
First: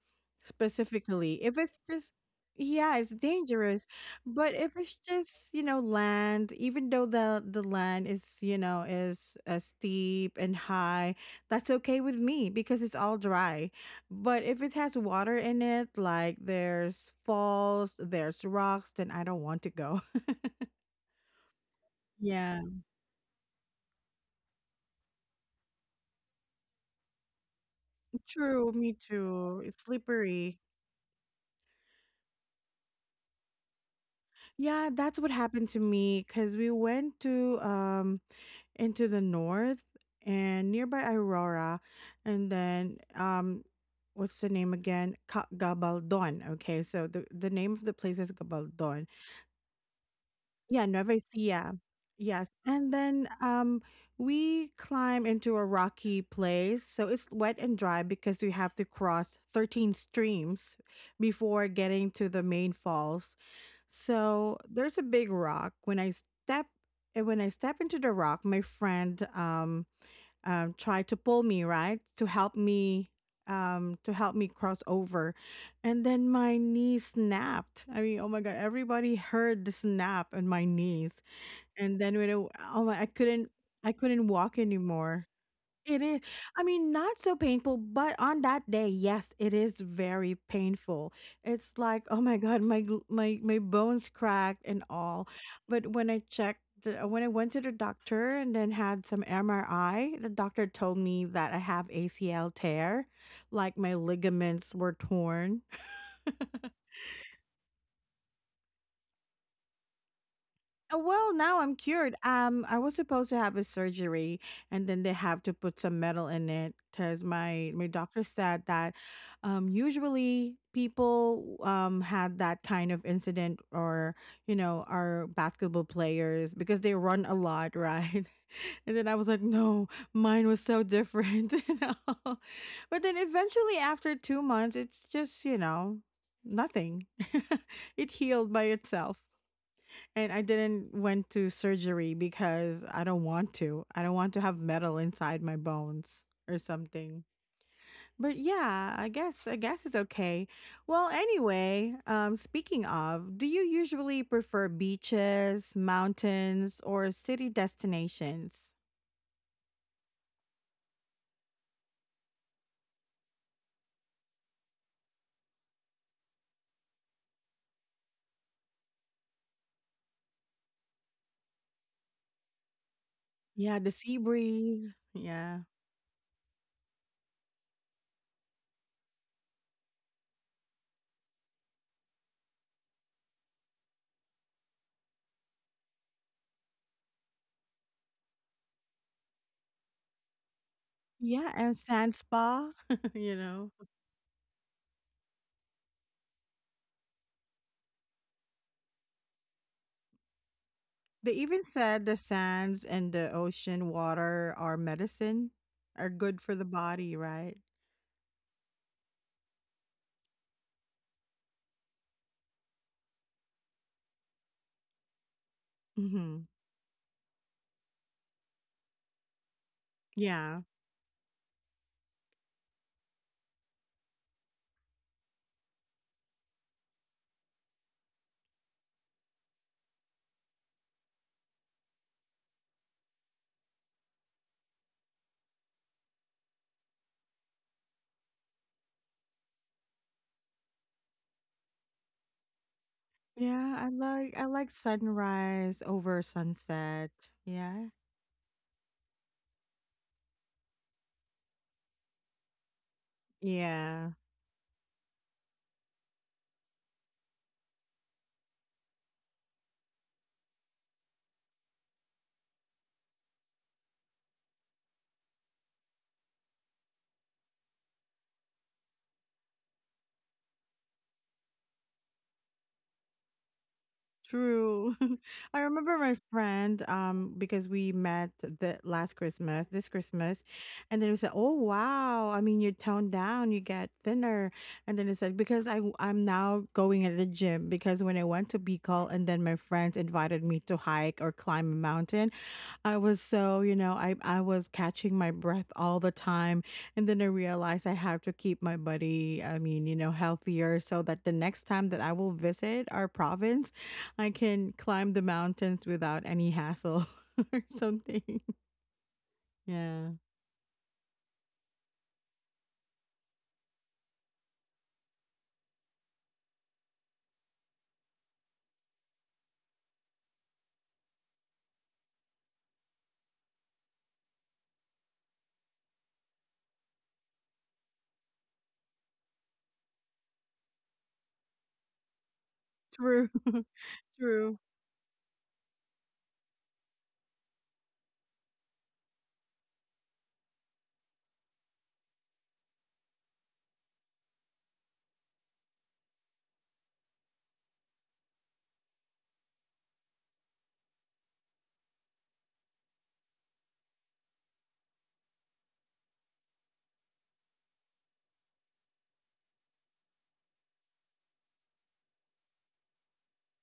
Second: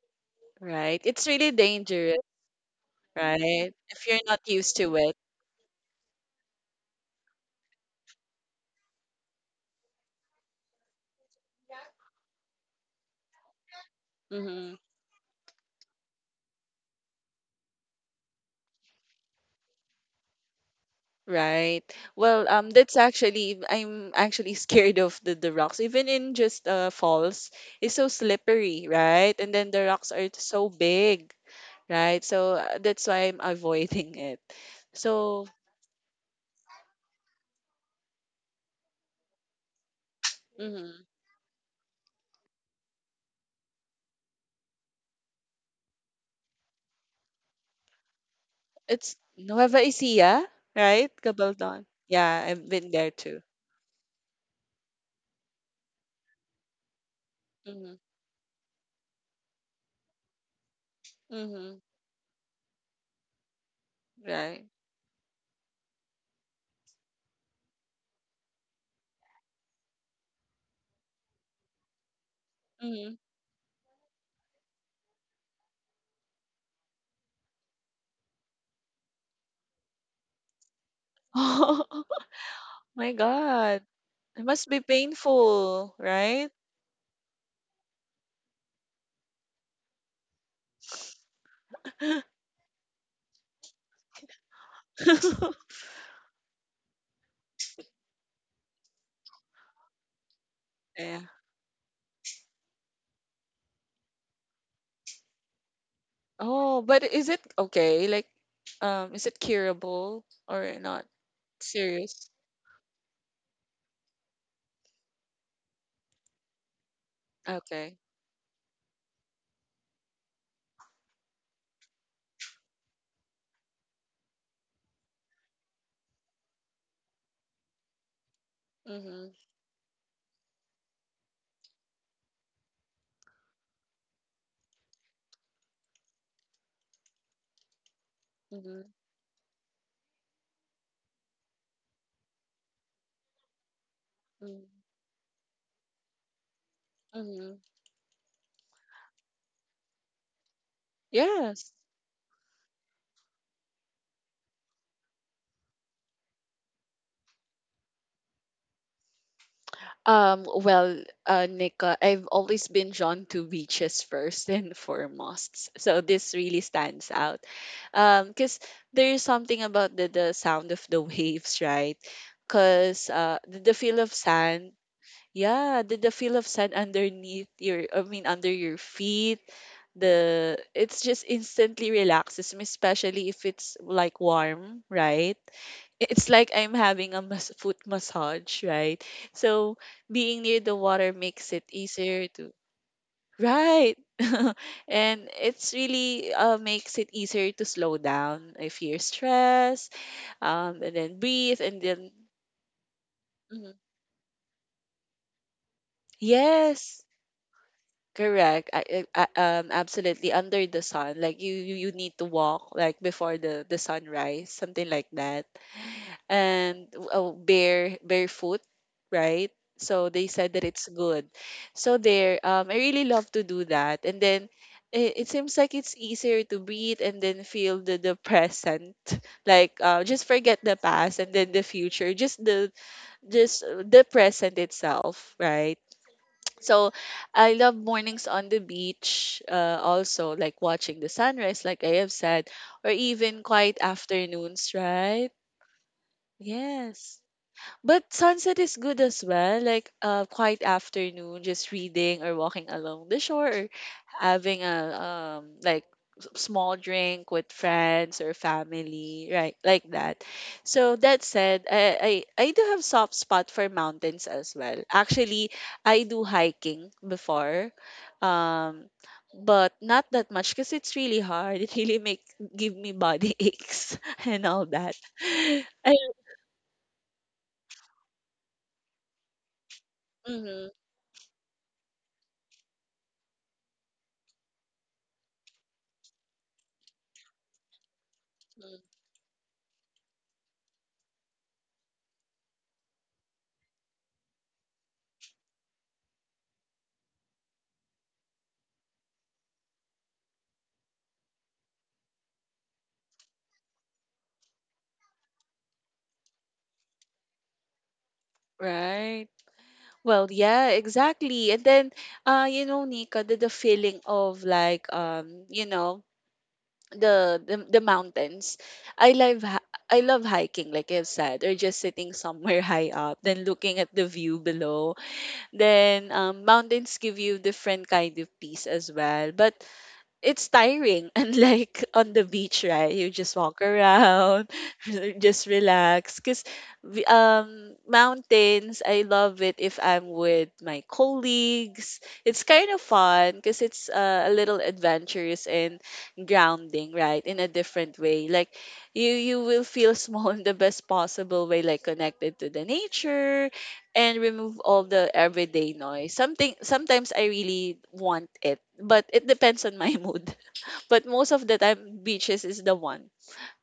S2: Right. It's
S1: Specifically,
S2: really
S1: if it's just,
S2: dangerous,
S1: yeah, it's
S2: right?
S1: dangerous.
S2: If you're not
S1: But
S2: used
S1: if it's
S2: to it.
S1: just, you know, land, even though the the land is, you know, is uh, steep and high, that's okay with me because it's all dry. But if
S2: Mm-hmm.
S1: it has water in it, like there's falls, there's rocks, then I don't want to go.
S2: Right. Well,
S1: Yeah,
S2: um, that's actually I'm actually scared of the the rocks. Even in just uh falls, it's so
S1: true,
S2: slippery,
S1: me
S2: right? And
S1: too.
S2: then the
S1: It's
S2: rocks are
S1: slippery.
S2: so big, right? So uh, that's why I'm avoiding it.
S1: Yeah, that's what
S2: So
S1: happened to me because we went to um into the north and
S2: mhm,
S1: nearby Aurora, and then um, what's the name again? Ka- Gabaldon. Okay, so the the name of the place is Gabaldon.
S2: it's Nueva Ecija,
S1: Yeah,
S2: right?
S1: Nueva Ecija.
S2: Gabaldon. Yeah,
S1: Yes,
S2: I've been
S1: and
S2: there
S1: then
S2: too.
S1: um, we climb into a rocky place, so it's wet and
S2: Mm-hmm.
S1: dry because we have to cross thirteen streams before
S2: Mm-hmm.
S1: getting to the main falls. So
S2: Right.
S1: there's a big rock. When I step and when I step into the rock, my friend um um, tried to pull me right to help me
S2: Mm-hmm.
S1: um to help me cross over, and then my knee snapped. I mean, oh my god, everybody heard the snap in my knees, and then when it, oh my I
S2: My
S1: couldn't,
S2: God,
S1: I couldn't
S2: it
S1: walk
S2: must be
S1: anymore.
S2: painful,
S1: It is.
S2: right?
S1: I mean, not so painful, but on that day, yes, it is very painful. It's like, oh my God, my gl- my my bones cracked and all. But when I checked, the, uh, when I went to the doctor and then had some M R I, the doctor told
S2: Yeah.
S1: me that I have A C L tear, like my ligaments were torn.
S2: Oh, but is it okay? Like, um, is it curable or
S1: Uh,
S2: not?
S1: Well, now I'm cured.
S2: Serious?
S1: Um, I was supposed to have a surgery, and then they have to put some metal in it because my my
S2: Okay.
S1: doctor said that, um, usually people um had that kind of incident, or you know, are basketball players because they run a lot, right? And then I
S2: Mm-hmm.
S1: was like, no, mine was so different, you know. But then eventually, after two months, it's just, you know, nothing. It healed by
S2: Mm-hmm.
S1: itself. And I didn't went to surgery because I don't want to. I don't want to have metal inside my bones or something.
S2: Mm-hmm.
S1: But yeah, I guess I guess it's okay. Well,
S2: Yes.
S1: anyway, um speaking of, do you usually prefer beaches, mountains, or city destinations?
S2: Um, well, uh, Nika, I've always been drawn to beaches first and foremost. So this really stands out. Um, because there's something about the, the sound of the waves, right? Because uh, the, the
S1: Yeah, the
S2: feel of
S1: sea
S2: sand,
S1: breeze. Yeah.
S2: yeah, the, the feel of sand underneath your, I mean, under your feet, the, it's just instantly relaxes me, especially if it's like warm, right? It's like I'm having a mas- foot massage, right? So being near the water makes
S1: Yeah,
S2: it
S1: and sand
S2: easier to,
S1: spa, you know.
S2: right. And it's really uh, makes it easier to slow down if you're stressed, um, and then
S1: They
S2: breathe,
S1: even
S2: and
S1: said
S2: then
S1: the sands and the
S2: mhm,
S1: ocean water are medicine, are good for the
S2: yes,
S1: body, right?
S2: correct. I, I, I- um, absolutely under the sun. Like you, you, you need to walk like before the the sunrise, something like that.
S1: Mhm.
S2: And oh, bare barefoot, right? So they said
S1: Yeah.
S2: that it's good. So there, um, I really love to do that. And then it, it seems like it's easier to breathe and then feel the the present. Like uh, just forget the past and then the future. Just the, just uh, the present itself, right? So I love mornings on the beach, uh, also like watching the sunrise, like I have said, or even
S1: Yeah,
S2: quiet
S1: I like I like
S2: afternoons, right?
S1: sunrise over sunset.
S2: Yes.
S1: Yeah.
S2: But sunset is good as well, like a quiet afternoon, just reading or walking along the shore, or
S1: Yeah.
S2: having a um like s- small drink with friends or family, right? Like that. So that said, I I, I do have soft spot for mountains as well. Actually, I do hiking before, um, but not that much because it's really hard. It really make give me body aches and all that.
S1: True. I
S2: I,
S1: remember my friend um because we met the last Christmas, this Christmas,
S2: mhm.
S1: and then we said, "Oh wow, I mean you toned down, you get thinner." And then it said because I w- I'm now going at the gym because when I went to Bicol and then my friends invited me to hike or climb a mountain, I was so, you know, I I was catching my breath all the time, and then I realized I have to keep my body, I mean, you know, healthier so that the next time that I will visit our province, I can climb the mountains without any hassle or something.
S2: Right.
S1: Yeah.
S2: Well, yeah, exactly. And then, uh, you know, Nika, the, the feeling of like, um, you know, the the, the mountains. I love hi- I love hiking, like I've said, or just sitting somewhere high up, then looking at the view below. Then, um, mountains give you different kind of peace as well. But it's tiring. And like on the beach, right? You
S1: True.
S2: just walk around,
S1: True.
S2: just relax. Cause we- um mountains, I love it if I'm with my colleagues. It's kind of fun because it's uh, a little adventurous and grounding, right? In a different way. Like you you will feel small in the best possible way, like connected to the nature and remove all the everyday noise. Something sometimes I really want it, but it depends on my mood. But most of the time, beaches is the one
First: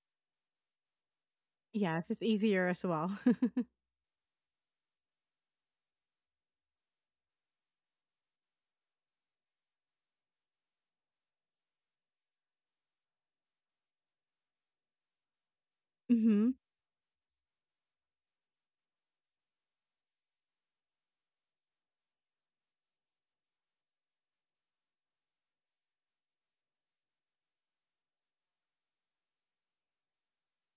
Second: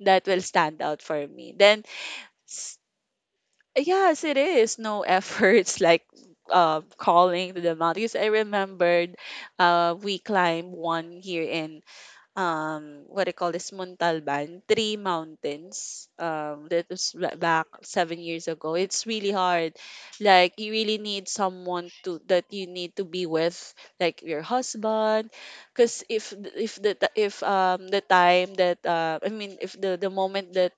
S2: that will stand out for me. Then,
S1: Yes, it's easier
S2: s-
S1: as well.
S2: yes, it is no efforts like uh, calling to the mountains. I remembered uh, we climbed one here in um what I call this Montalban, three mountains.
S1: Mhm.
S2: Um, that was ba- back seven years ago. It's really hard. Like you really need someone to that you need to be with, like your husband, because if th- if the ti- if um the time that uh, I mean if the the moment that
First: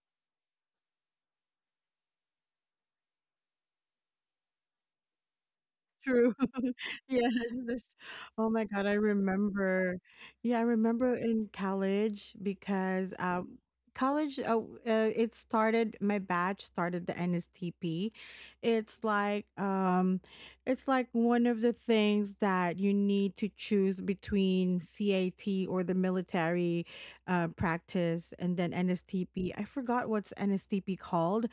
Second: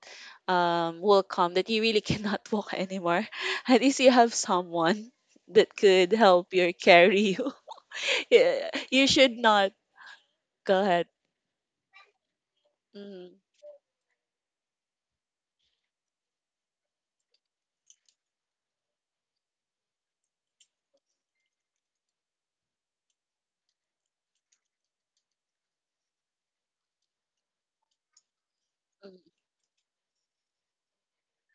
S2: um will come that you really cannot walk anymore, at least you have someone that could
S1: True.
S2: help you or
S1: Yes,
S2: carry you.
S1: that's oh my
S2: Yeah,
S1: God, I
S2: you should not
S1: remember. Yeah, I
S2: go ahead.
S1: remember in college because
S2: Mhm.
S1: um college uh, w- uh it started my batch started the N S T P. It's like um it's like one of the things that you need to choose between cat or the military uh practice and then N S T P. I forgot what's N S T P called,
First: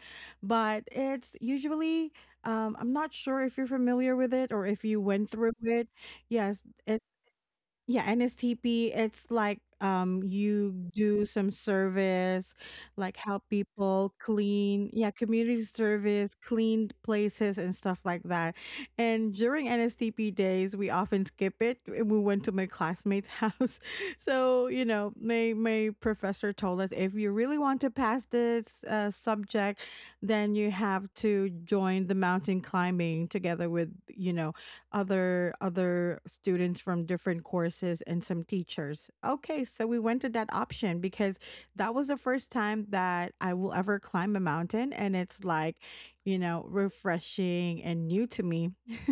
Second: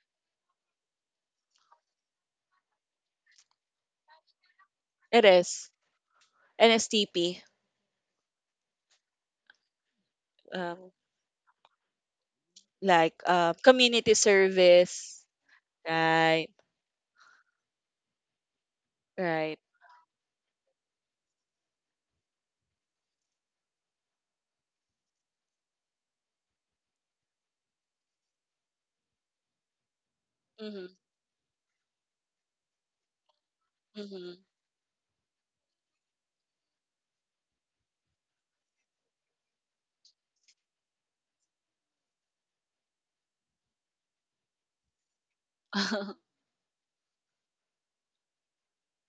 S1: but it's usually um, I'm not sure if you're familiar with it or if you
S2: It
S1: went through
S2: is.
S1: it. Yes,
S2: N S T P.
S1: yeah, N S T P, it's like um you
S2: Um,
S1: do some service,
S2: like
S1: like help
S2: uh,
S1: people
S2: community
S1: clean, yeah,
S2: service.
S1: community service,
S2: Right.
S1: clean places and stuff like that. And
S2: Right.
S1: during N S T P days, we often skip it. eh, We went to my classmate's house. So, you know, my my professor told us if you really want to pass this uh, subject, then you
S2: Mm-hmm.
S1: have to join the mountain climbing together with, you
S2: Mm-hmm.
S1: know, other other students from different courses and some teachers. Okay, so we went to that option because that was the first time that I will ever climb a mountain and it's like, you know, refreshing and new to me.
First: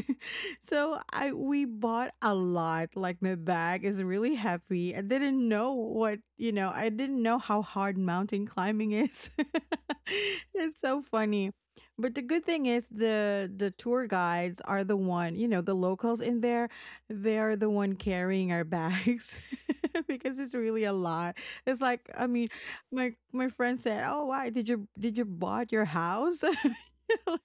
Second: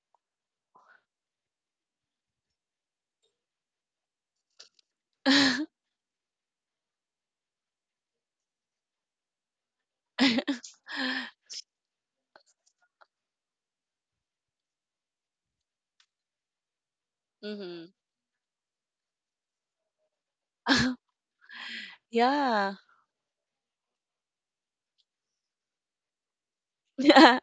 S1: so I we bought a lot. Like my bag is really heavy. I didn't know what, you know, I didn't know how hard mountain climbing is. It's so funny. But the good thing is the the tour guides are the one, you know, the locals in there, they're the
S2: mm-hmm.
S1: one carrying our bags because it's really a lot. It's like, I mean,
S2: yeah.
S1: my my friend said, "Oh, why did you did you bought your house?"
S2: Yeah.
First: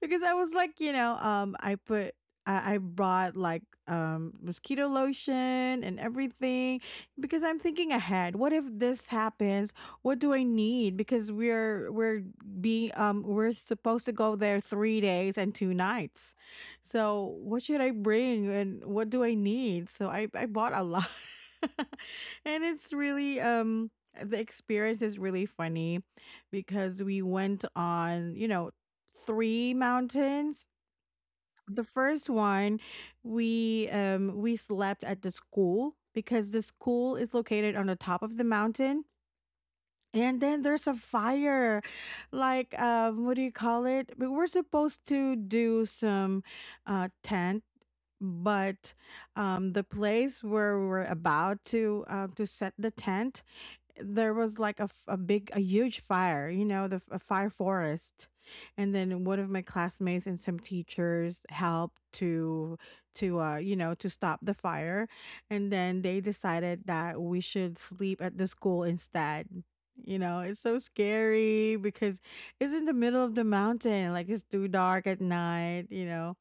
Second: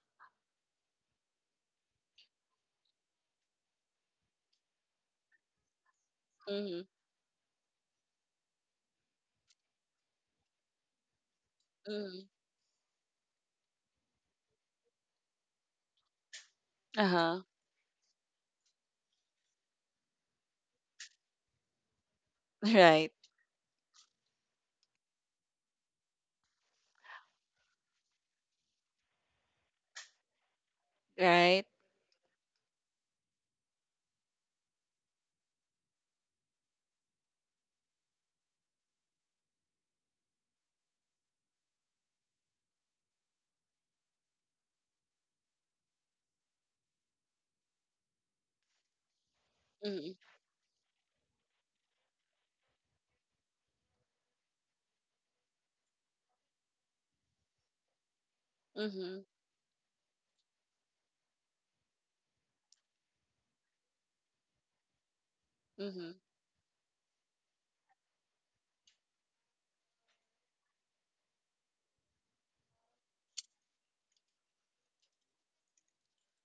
S1: because I was like, you know, um, I put I, I brought like um mosquito lotion and
S2: Mm-hmm.
S1: everything because I'm thinking ahead. What if this happens? What do I need? Because we're we're
S2: Mm-hmm.
S1: be um we're supposed to go there three days and two nights, so
S2: Uh-huh.
S1: what should I bring and what do I need? So i i bought a lot. And it's
S2: Right.
S1: really um the experience is really funny because we went on, you know, three mountains.
S2: Right.
S1: The first one, we um we slept at the school because the school is located on the top of the mountain, and then there's a fire. Like, um, what do you call it? We were supposed to do some uh, tent, but um, the
S2: Mm-hmm.
S1: place where we were about to uh, to set the tent, there was like a, f- a big a huge fire, you know the f- a fire forest, and
S2: Mm-hmm.
S1: then one of my classmates and some teachers helped to to uh you know to stop the fire. And then
S2: Mm-hmm.
S1: they decided that we should sleep at the school instead you know It's so scary because it's in the middle of the mountain, like it's too dark at night you know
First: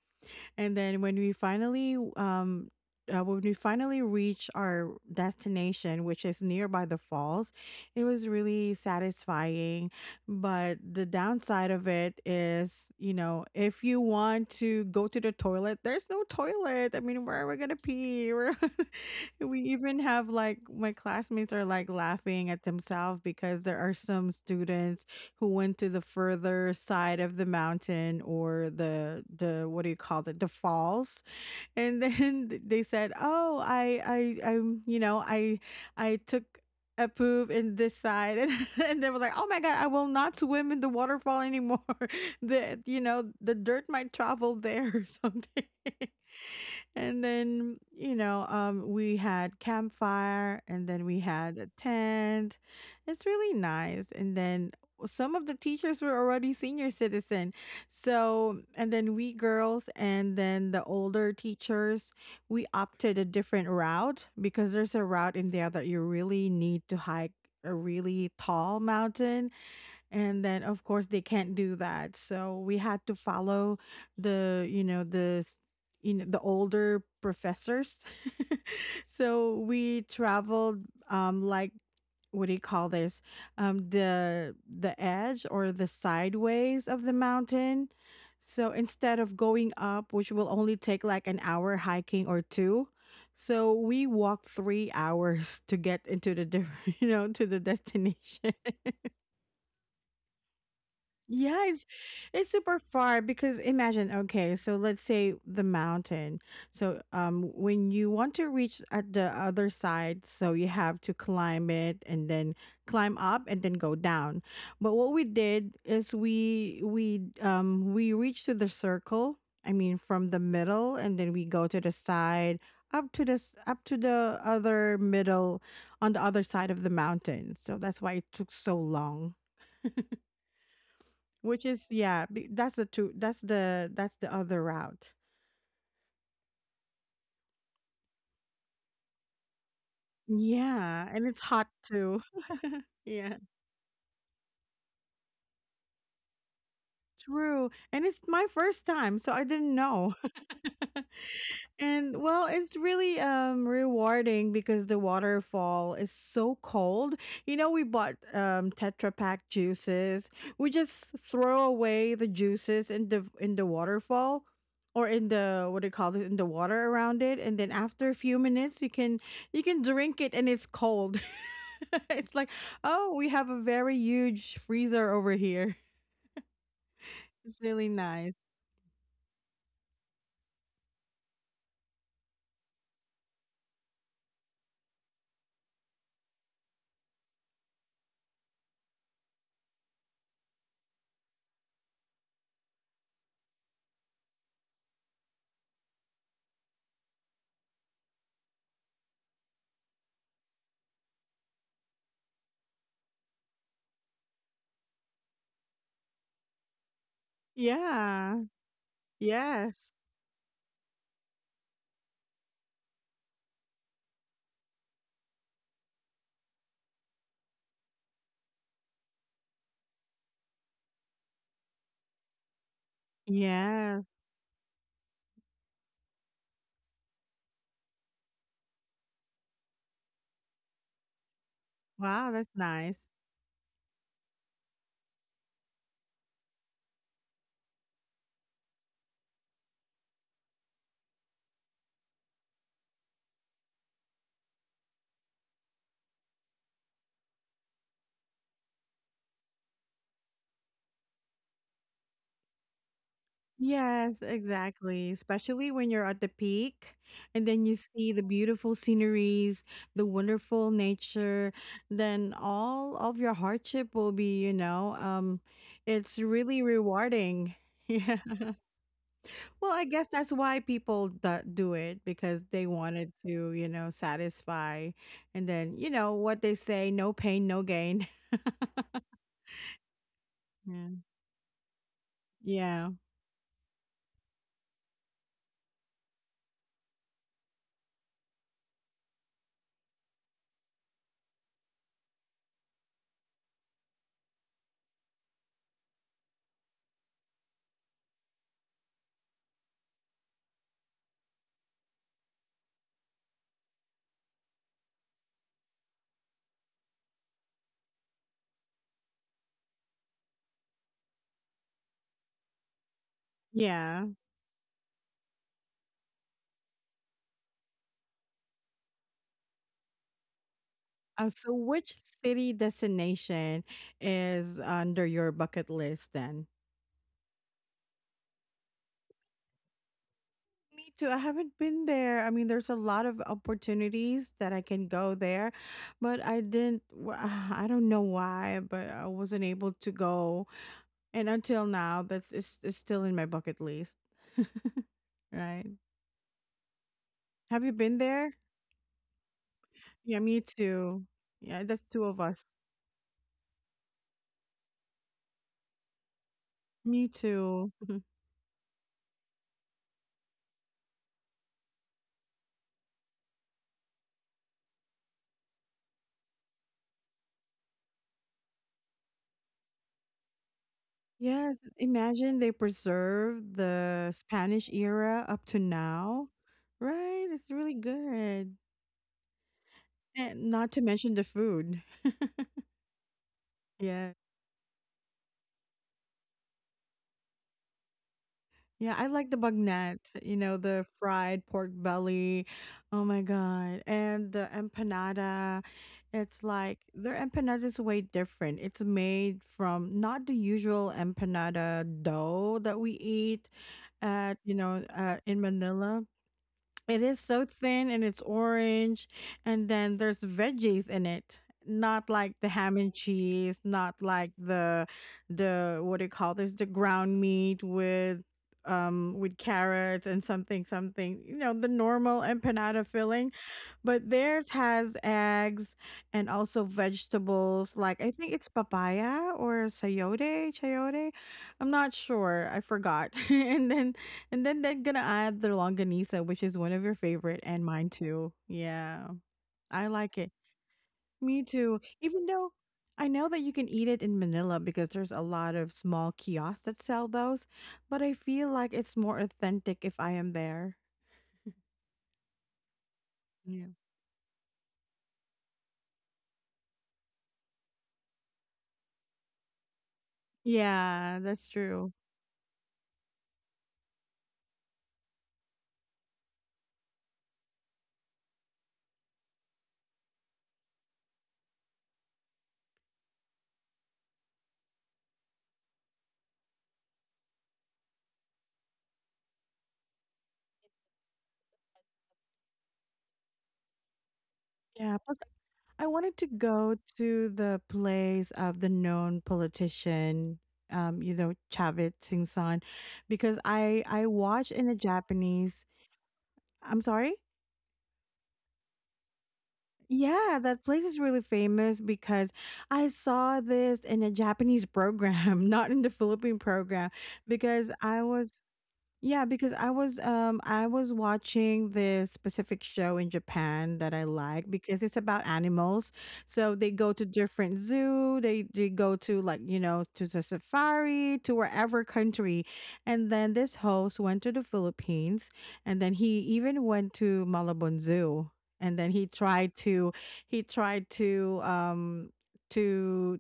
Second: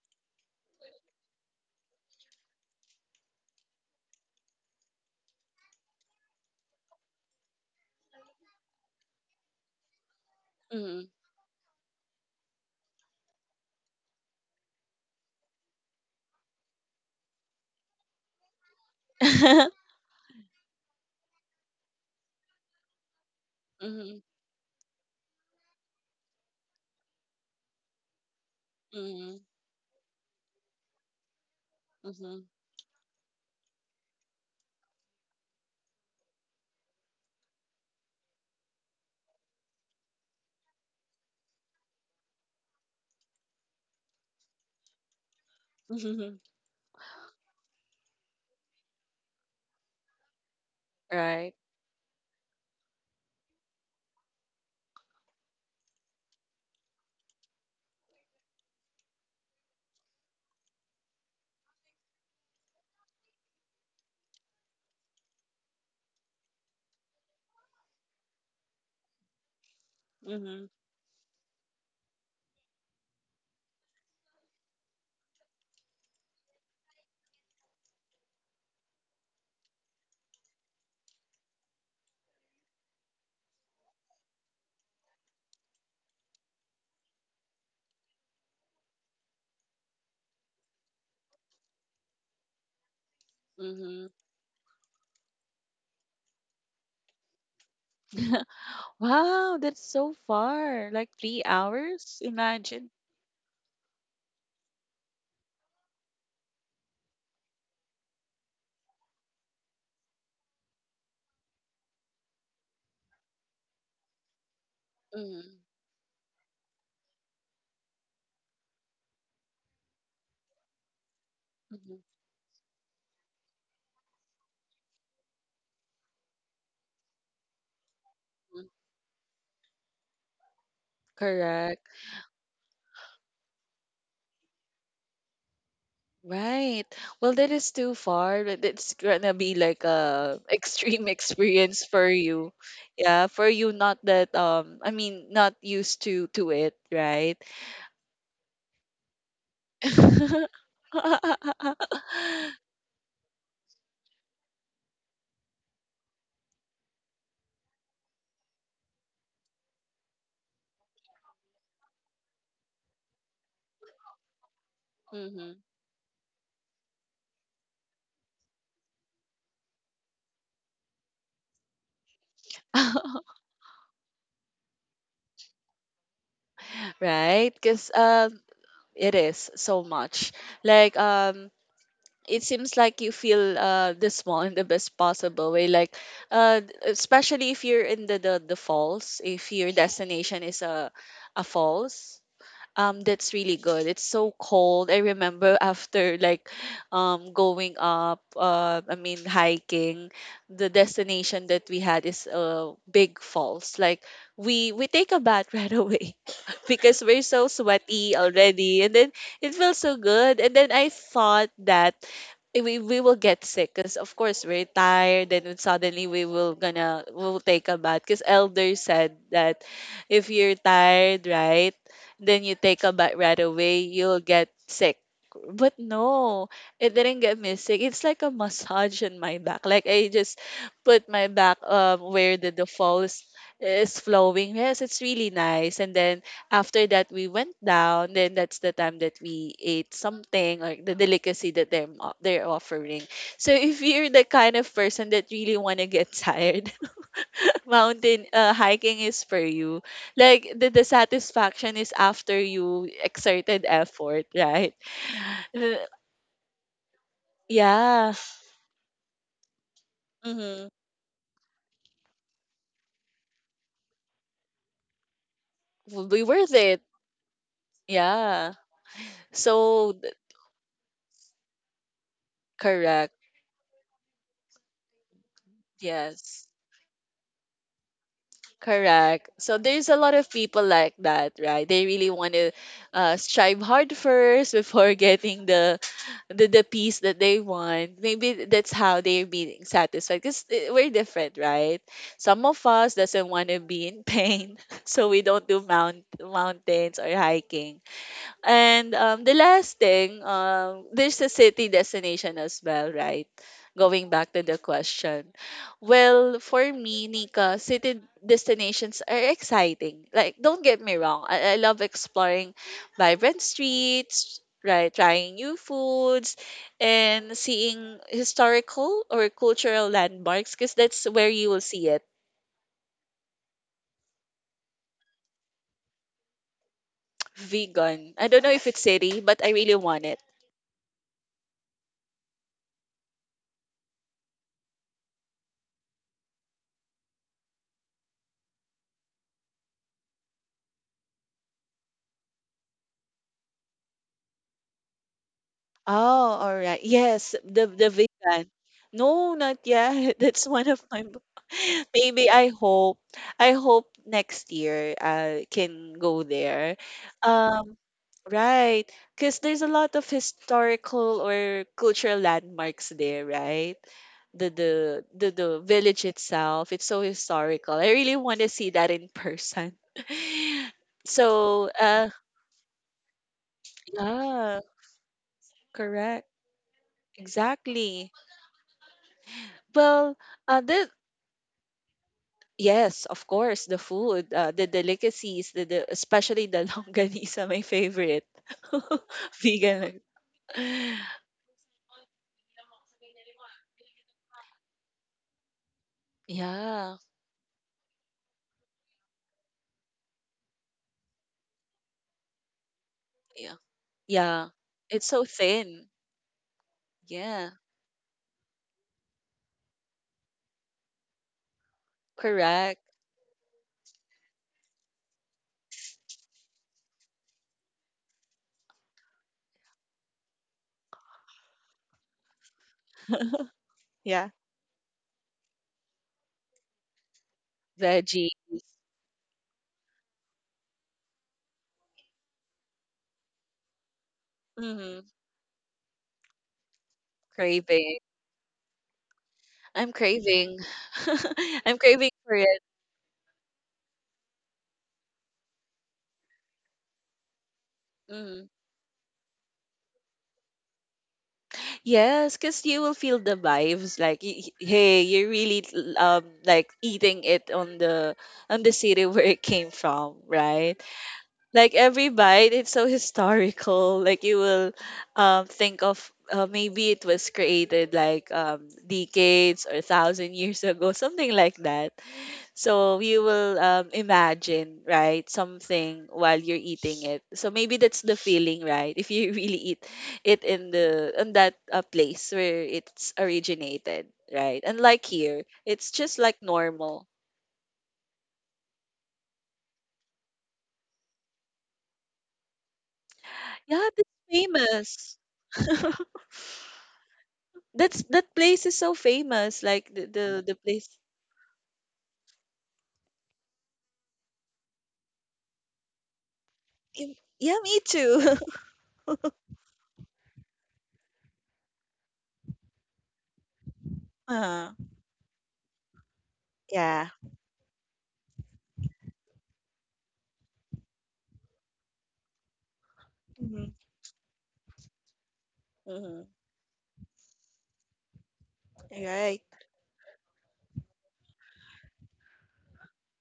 S1: And then when we finally um uh, when we finally reached our destination, which is nearby the falls, it was really satisfying. But
S2: Mm-hmm.
S1: the downside of it is, you know, if you want to go to the toilet, there's no toilet. I mean, where are we gonna pee? We're- we even have like my classmates are like laughing at themselves because there are
S2: mm-hmm.
S1: some students who went to the further side of the mountain or the
S2: Mm-hmm.
S1: the what do you call it, the falls. And
S2: Mm-hmm.
S1: then they said, "Oh, I I I'm you know I I took a poop in this side." and, and they were like, "Oh my God, I will not swim in the waterfall anymore." the you know the dirt might travel there, or something. And then you know um we had campfire and then we
S2: Right.
S1: had a tent. It's really nice. And then some of the teachers were already senior citizen, so and then we girls and then the older teachers, we opted a different route because there's a route in there that you really need to hike a really tall mountain, and then
S2: Mm-hmm.
S1: of course they can't do that, so we had to follow the you know the s- you know the older professors. So we traveled um like, what do you call this, um the the edge or the sideways of the mountain. So instead of going up, which will only take like an hour hiking or two, so we
S2: Mm-hmm.
S1: walked three hours to get into the different you know to the destination.
S2: Wow, that's so far. Like three
S1: Yeah, it's
S2: hours?
S1: it's super
S2: Imagine.
S1: far because, imagine, okay, so let's say the mountain. So um when you want to reach at the other side, so you have to climb it and then climb up and then go down. But what we did is we we um we reached to the circle, I mean from the middle and then we go to the
S2: Mhm.
S1: side up to this up to the other middle on the other side of the mountain. So that's why it took so long. Which
S2: Correct.
S1: is, yeah, be- that's the two that's the that's the other route.
S2: Right. Well, that is too far. But It's gonna be like a extreme
S1: Yeah, and it's hot
S2: experience for
S1: too.
S2: you. Yeah,
S1: Yeah,
S2: for you not that um I mean not used to to it, right?
S1: true. And it's my first time, so I didn't know. And well, it's really um rewarding because the waterfall is so cold. You know, we bought um Tetra Pak juices. We just throw away the juices in the in the waterfall or in
S2: hmm.
S1: the, what do you call it, in the water around it, and then after a few minutes you can you can drink it and it's cold. It's like, "Oh, we have a very huge freezer over here."
S2: Right?
S1: It's really
S2: Because
S1: nice.
S2: um it is so much. Like um it seems like you feel uh the small in the best possible way like uh d- especially if you're in the the, the falls if your destination is a a falls, um, that's really good. It's so cold. I remember after like um going up, uh, I mean hiking, the destination that we had is uh big falls. Like we we take a bath right away because we're so sweaty
S1: Yeah.
S2: already, and then it feels
S1: Yes.
S2: so good. And then I thought that eh, we we will get sick because of course we're tired and then suddenly we will gonna we'll take a bath because elder said that if you're tired, right, then you take a bite right away,
S1: Yeah.
S2: you'll get sick. But no, it didn't get me sick. It's like a massage in my back. Like I just put my back um
S1: Wow,
S2: where the,
S1: that's
S2: the
S1: nice.
S2: falls is flowing. Yes, it's really nice. And then after that we went down. Then that's the time that we ate something like the delicacy that they're mo- they're offering. So if you're the kind of person that really want to get tired, mountain uh, hiking is for you like the, the satisfaction is after you exerted
S1: Yes,
S2: effort, right?
S1: exactly. Especially
S2: Uh,
S1: when you're at the peak and then you
S2: yeah,
S1: see the beautiful sceneries, the
S2: mm-hmm.
S1: wonderful nature, then all of your hardship will be, you know, um,
S2: Will
S1: it's
S2: be worth
S1: really
S2: it,
S1: rewarding. Yeah.
S2: yeah.
S1: Well, I
S2: so
S1: guess
S2: th-
S1: that's why people that do it, because they
S2: Correct.
S1: wanted to, you know, satisfy. And then, you know, what
S2: Yes.
S1: they say, no pain, no gain.
S2: Correct. So there's a lot of people
S1: Yeah.
S2: like that, right? They really want to
S1: Yeah.
S2: uh, strive hard first before getting the the, the peace that they want. Maybe that's how they're being satisfied because we're different, right? Some of us doesn't want to be in pain, so we don't do mount, mountains or hiking. And um, the last thing, um, there's a city destination as well, right? Going back to the question. Well, for me, Nika, city destinations are exciting. Like, don't get me wrong, I, I love exploring vibrant
S1: Yeah.
S2: streets, right? Trying new foods and seeing historical or cultural landmarks because that's where
S1: Uh,
S2: you
S1: so
S2: will see
S1: which
S2: it.
S1: city destination is under your bucket list then?
S2: Vegan. I don't know if it's city, but I really want it.
S1: Me too. I haven't been there. I mean, there's a lot of opportunities that I can go there, but I didn't. w- I don't know why, but I wasn't able to go. And until now, that's it's, it's still in my bucket list. Right.
S2: Oh, alright. Yes,
S1: Have
S2: the
S1: you
S2: the
S1: been there?
S2: vegan. No, not yet.
S1: Yeah, me
S2: That's one of my
S1: too.
S2: b-
S1: Yeah, that's two of
S2: maybe
S1: us.
S2: I hope I hope next year I can go there.
S1: Me too.
S2: Um, right, because there's a lot of historical or cultural landmarks there, right? The the the the village itself, it's so historical. I really want to see that in person.
S1: Yes,
S2: So, uh,
S1: imagine they preserve the
S2: yeah,
S1: Spanish era up to
S2: correct.
S1: now, right? It's really
S2: Exactly.
S1: good.
S2: Well,
S1: And
S2: uh,
S1: not to
S2: the
S1: mention the food.
S2: yes, of course, the
S1: Yeah.
S2: food, uh, the delicacies, the, the especially the longganisa, my favorite.
S1: Yeah, I like the bagnat,
S2: Vegan,
S1: you know, the fried pork belly. Oh my God. And the empanada. It's like
S2: yeah,
S1: their empanada is way different. It's made from not the usual empanada dough that we eat
S2: yeah,
S1: at,
S2: yeah.
S1: you know,
S2: It's
S1: uh,
S2: so
S1: in
S2: thin.
S1: Manila. It is so
S2: Yeah,
S1: thin and it's orange, and then there's veggies in it. Not like the ham
S2: correct.
S1: and cheese, not like the the what do you call this? The ground meat with um with carrots and something something. You know, the normal empanada filling, but
S2: Yeah.
S1: theirs has eggs and also vegetables. Like I
S2: Veggie.
S1: think it's papaya or sayote, chayote. I'm not sure. I forgot. and then and then they're
S2: Hmm.
S1: gonna add the longanisa, which is one of your favorite and mine
S2: Craving.
S1: too. Yeah, I
S2: I'm
S1: like it.
S2: craving.
S1: Me
S2: I'm
S1: too.
S2: craving
S1: Even
S2: for
S1: though
S2: it.
S1: I know that you can eat it in Manila because there's a lot of small kiosks that sell those, but I
S2: Mhm.
S1: feel like it's more authentic if I am there.
S2: Yes, because you will feel the
S1: Yeah.
S2: vibes. Like, y- y- hey, you're really l- um like eating it on the on the city where it came from, right?
S1: Yeah, that's
S2: Like
S1: true.
S2: every bite, it's so historical. Like you will um think of uh, maybe it was created like um decades or thousand years ago, something like that. So you will, um, imagine, right, something while you're eating it. So maybe that's the feeling, right? If you really eat it in the in that uh, place where it's originated, right? And
S1: Yeah.
S2: like
S1: Plus,
S2: here,
S1: I
S2: it's
S1: wanted
S2: just
S1: to
S2: like
S1: go
S2: normal.
S1: to the place of the known politician, um, you know, Chavit Singh San, because
S2: Yeah,
S1: I
S2: that's
S1: I watched in a
S2: famous.
S1: Japanese. I'm sorry.
S2: That's that place is so famous. Like the
S1: Yeah,
S2: the, the
S1: that place
S2: place.
S1: is really famous because I saw this in a Japanese program, not in the Philippine program,
S2: Im- Yeah,
S1: because
S2: me
S1: I
S2: too.
S1: was, yeah, because I was um I was watching this specific show in Japan that I like
S2: Uh-huh.
S1: because it's about animals. So they go to
S2: Yeah.
S1: different zoo, they they go to, like, you know, to the safari, to wherever country. And then this
S2: Mm-hmm.
S1: host went to the Philippines and then he
S2: Mm-hmm.
S1: even went to Malabon Zoo. And then he
S2: Right.
S1: tried to he tried to um to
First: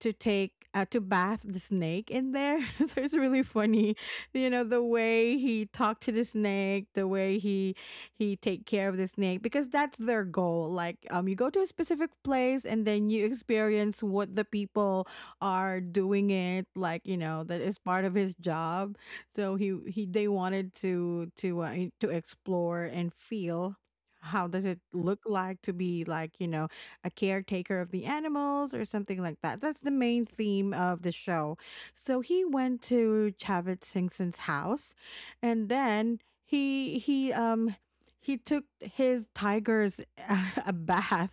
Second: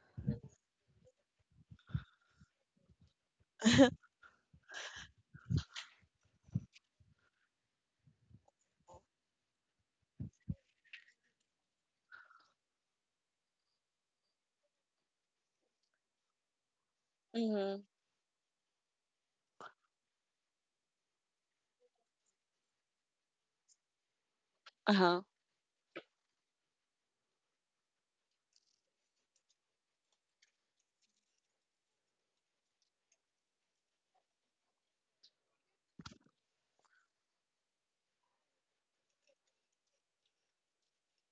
S1: to take uh, to bath the snake in there. So it's really funny, you know, the way he talked to the snake, the way he he take care of the snake because that's their goal. Like, um, you go to a specific place and then you experience what the people are doing it. Like, you know, that is
S2: Mm-hmm.
S1: part of his job. So he he they wanted to to uh, to explore and feel how does it
S2: Uh
S1: look
S2: huh.
S1: like to be, like, you know, a caretaker of the animals or something like that. That's the main theme of the show. So he went to Chavit Singh house and then he he um he took his tigers a bath.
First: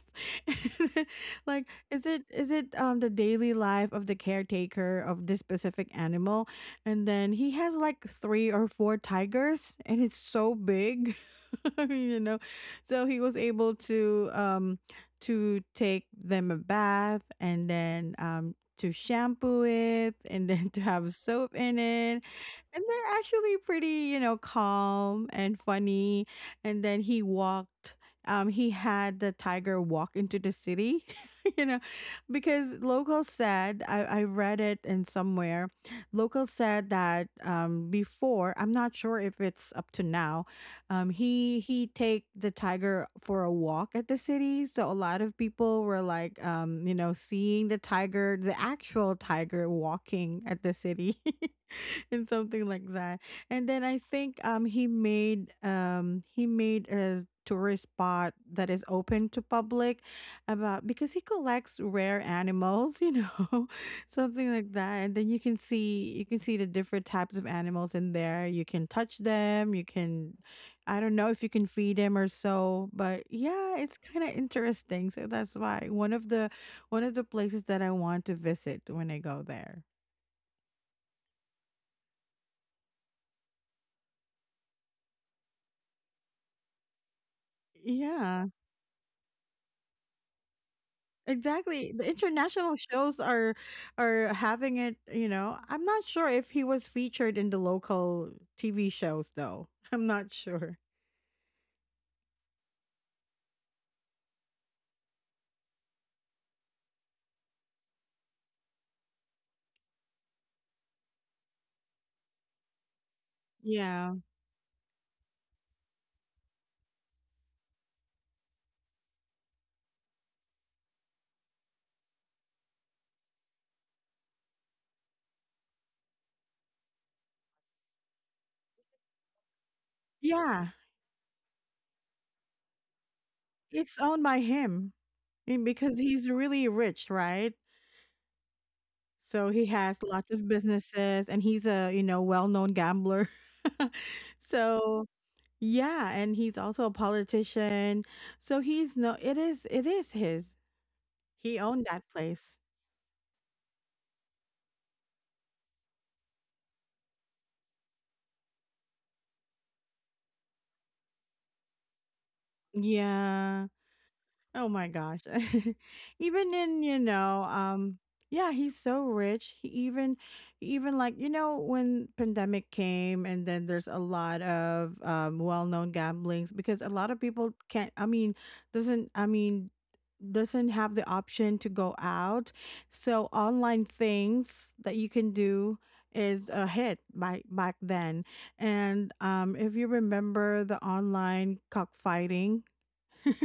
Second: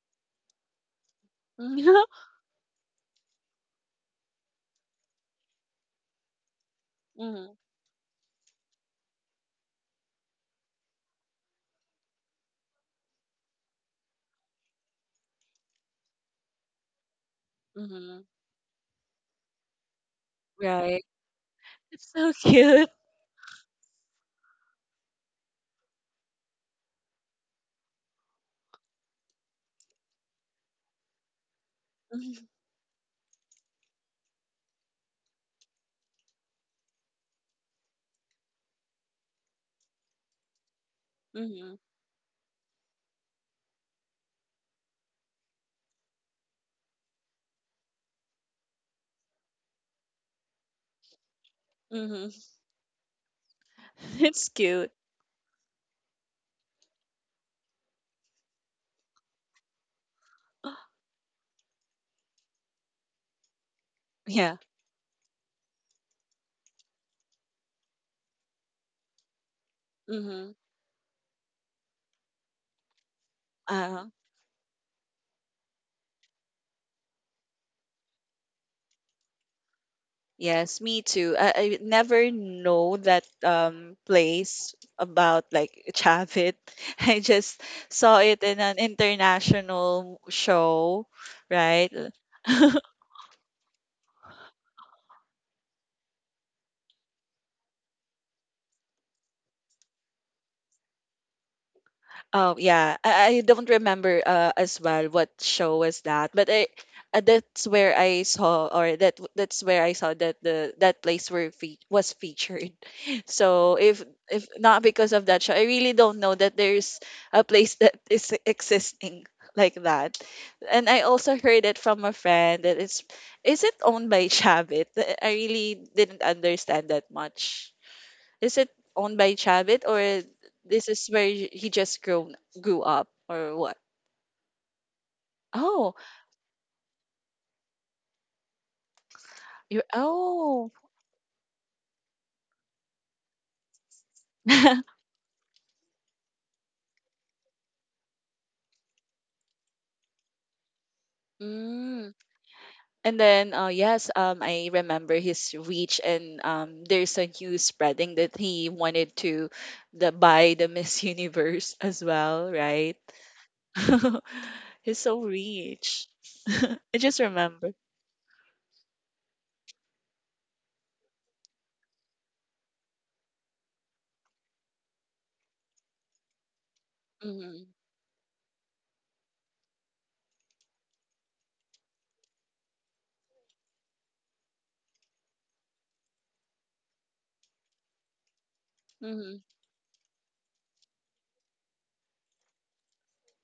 S1: Like, is
S2: Mm-hmm.
S1: it is it um the daily life of the caretaker of this specific animal, and then he has like three or four tigers and it's so big. You know, so he was able to um to take them a bath and then
S2: Mm-hmm.
S1: um to shampoo it and then to
S2: Right.
S1: have soap in
S2: It's
S1: it,
S2: so
S1: and
S2: cute.
S1: they're actually pretty, you know, calm and funny. And then he walked, um, he had the tiger walk into the city, you know, because locals said, I, I read it in somewhere. Locals said that, um, before, I'm not sure if it's up to now, um,
S2: Mhm,
S1: he,
S2: mhm,
S1: he take the tiger for a walk at the city. So a lot of people were like, um, you know, seeing the tiger, the actual tiger walking at the city. And
S2: mhm.
S1: something like that. And then I think
S2: It's
S1: um he
S2: cute.
S1: made um he made a tourist spot that is open to public about because he collects rare animals, you know. Something
S2: Yeah.
S1: like that. And then you can see you can see the different types of animals in there. You can touch them, you can,
S2: Mm-hmm.
S1: I don't know if you can feed them or so, but yeah, it's
S2: Uh,
S1: kind of interesting. So that's why one of the one of the places that I want to visit when I go there.
S2: yes, me too. I, I never know that um place about like Chavit. I just saw it
S1: Yeah.
S2: in an international show, right?
S1: Exactly. The international shows are are having it, you know. I'm not sure if he was featured in the local T V shows though. I'm not sure.
S2: Oh yeah, I, I don't remember uh, as well what show was that, but I uh, that's where I saw or that that's where I saw that the that place were fe- was featured. So if
S1: Yeah.
S2: if not because of that show, I really don't know that there's a place that is existing like that. And I also heard it from a friend that it's is it owned by Chavit? I really didn't understand that much. Is it owned by Chavit or
S1: Yeah.
S2: this is where y- he just grown grew up or what?
S1: It's owned by him, and
S2: Oh,
S1: because he's really rich, right? So he
S2: you
S1: has lots of
S2: oh.
S1: businesses and he's a, you know, well-known gambler. So, yeah, and he's also a politician. So he's no, it is it is his. He owned that
S2: Mm.
S1: place.
S2: And then, uh, yes, um, I remember his reach, and um, there's a news spreading that he wanted to the buy the Miss Universe as well, right?
S1: Yeah. Oh my
S2: He's so
S1: gosh.
S2: rich.
S1: Even in,
S2: I
S1: you
S2: just
S1: know,
S2: remember.
S1: um yeah, he's so rich. He even even, like, you know, when pandemic came and then there's a lot of um well-known gamblings because a lot of people
S2: Hmm.
S1: can't, I mean, doesn't I mean doesn't have the option to go out. So online things that you can do is a hit by back then. And
S2: Hmm.
S1: um if you remember the online cockfighting.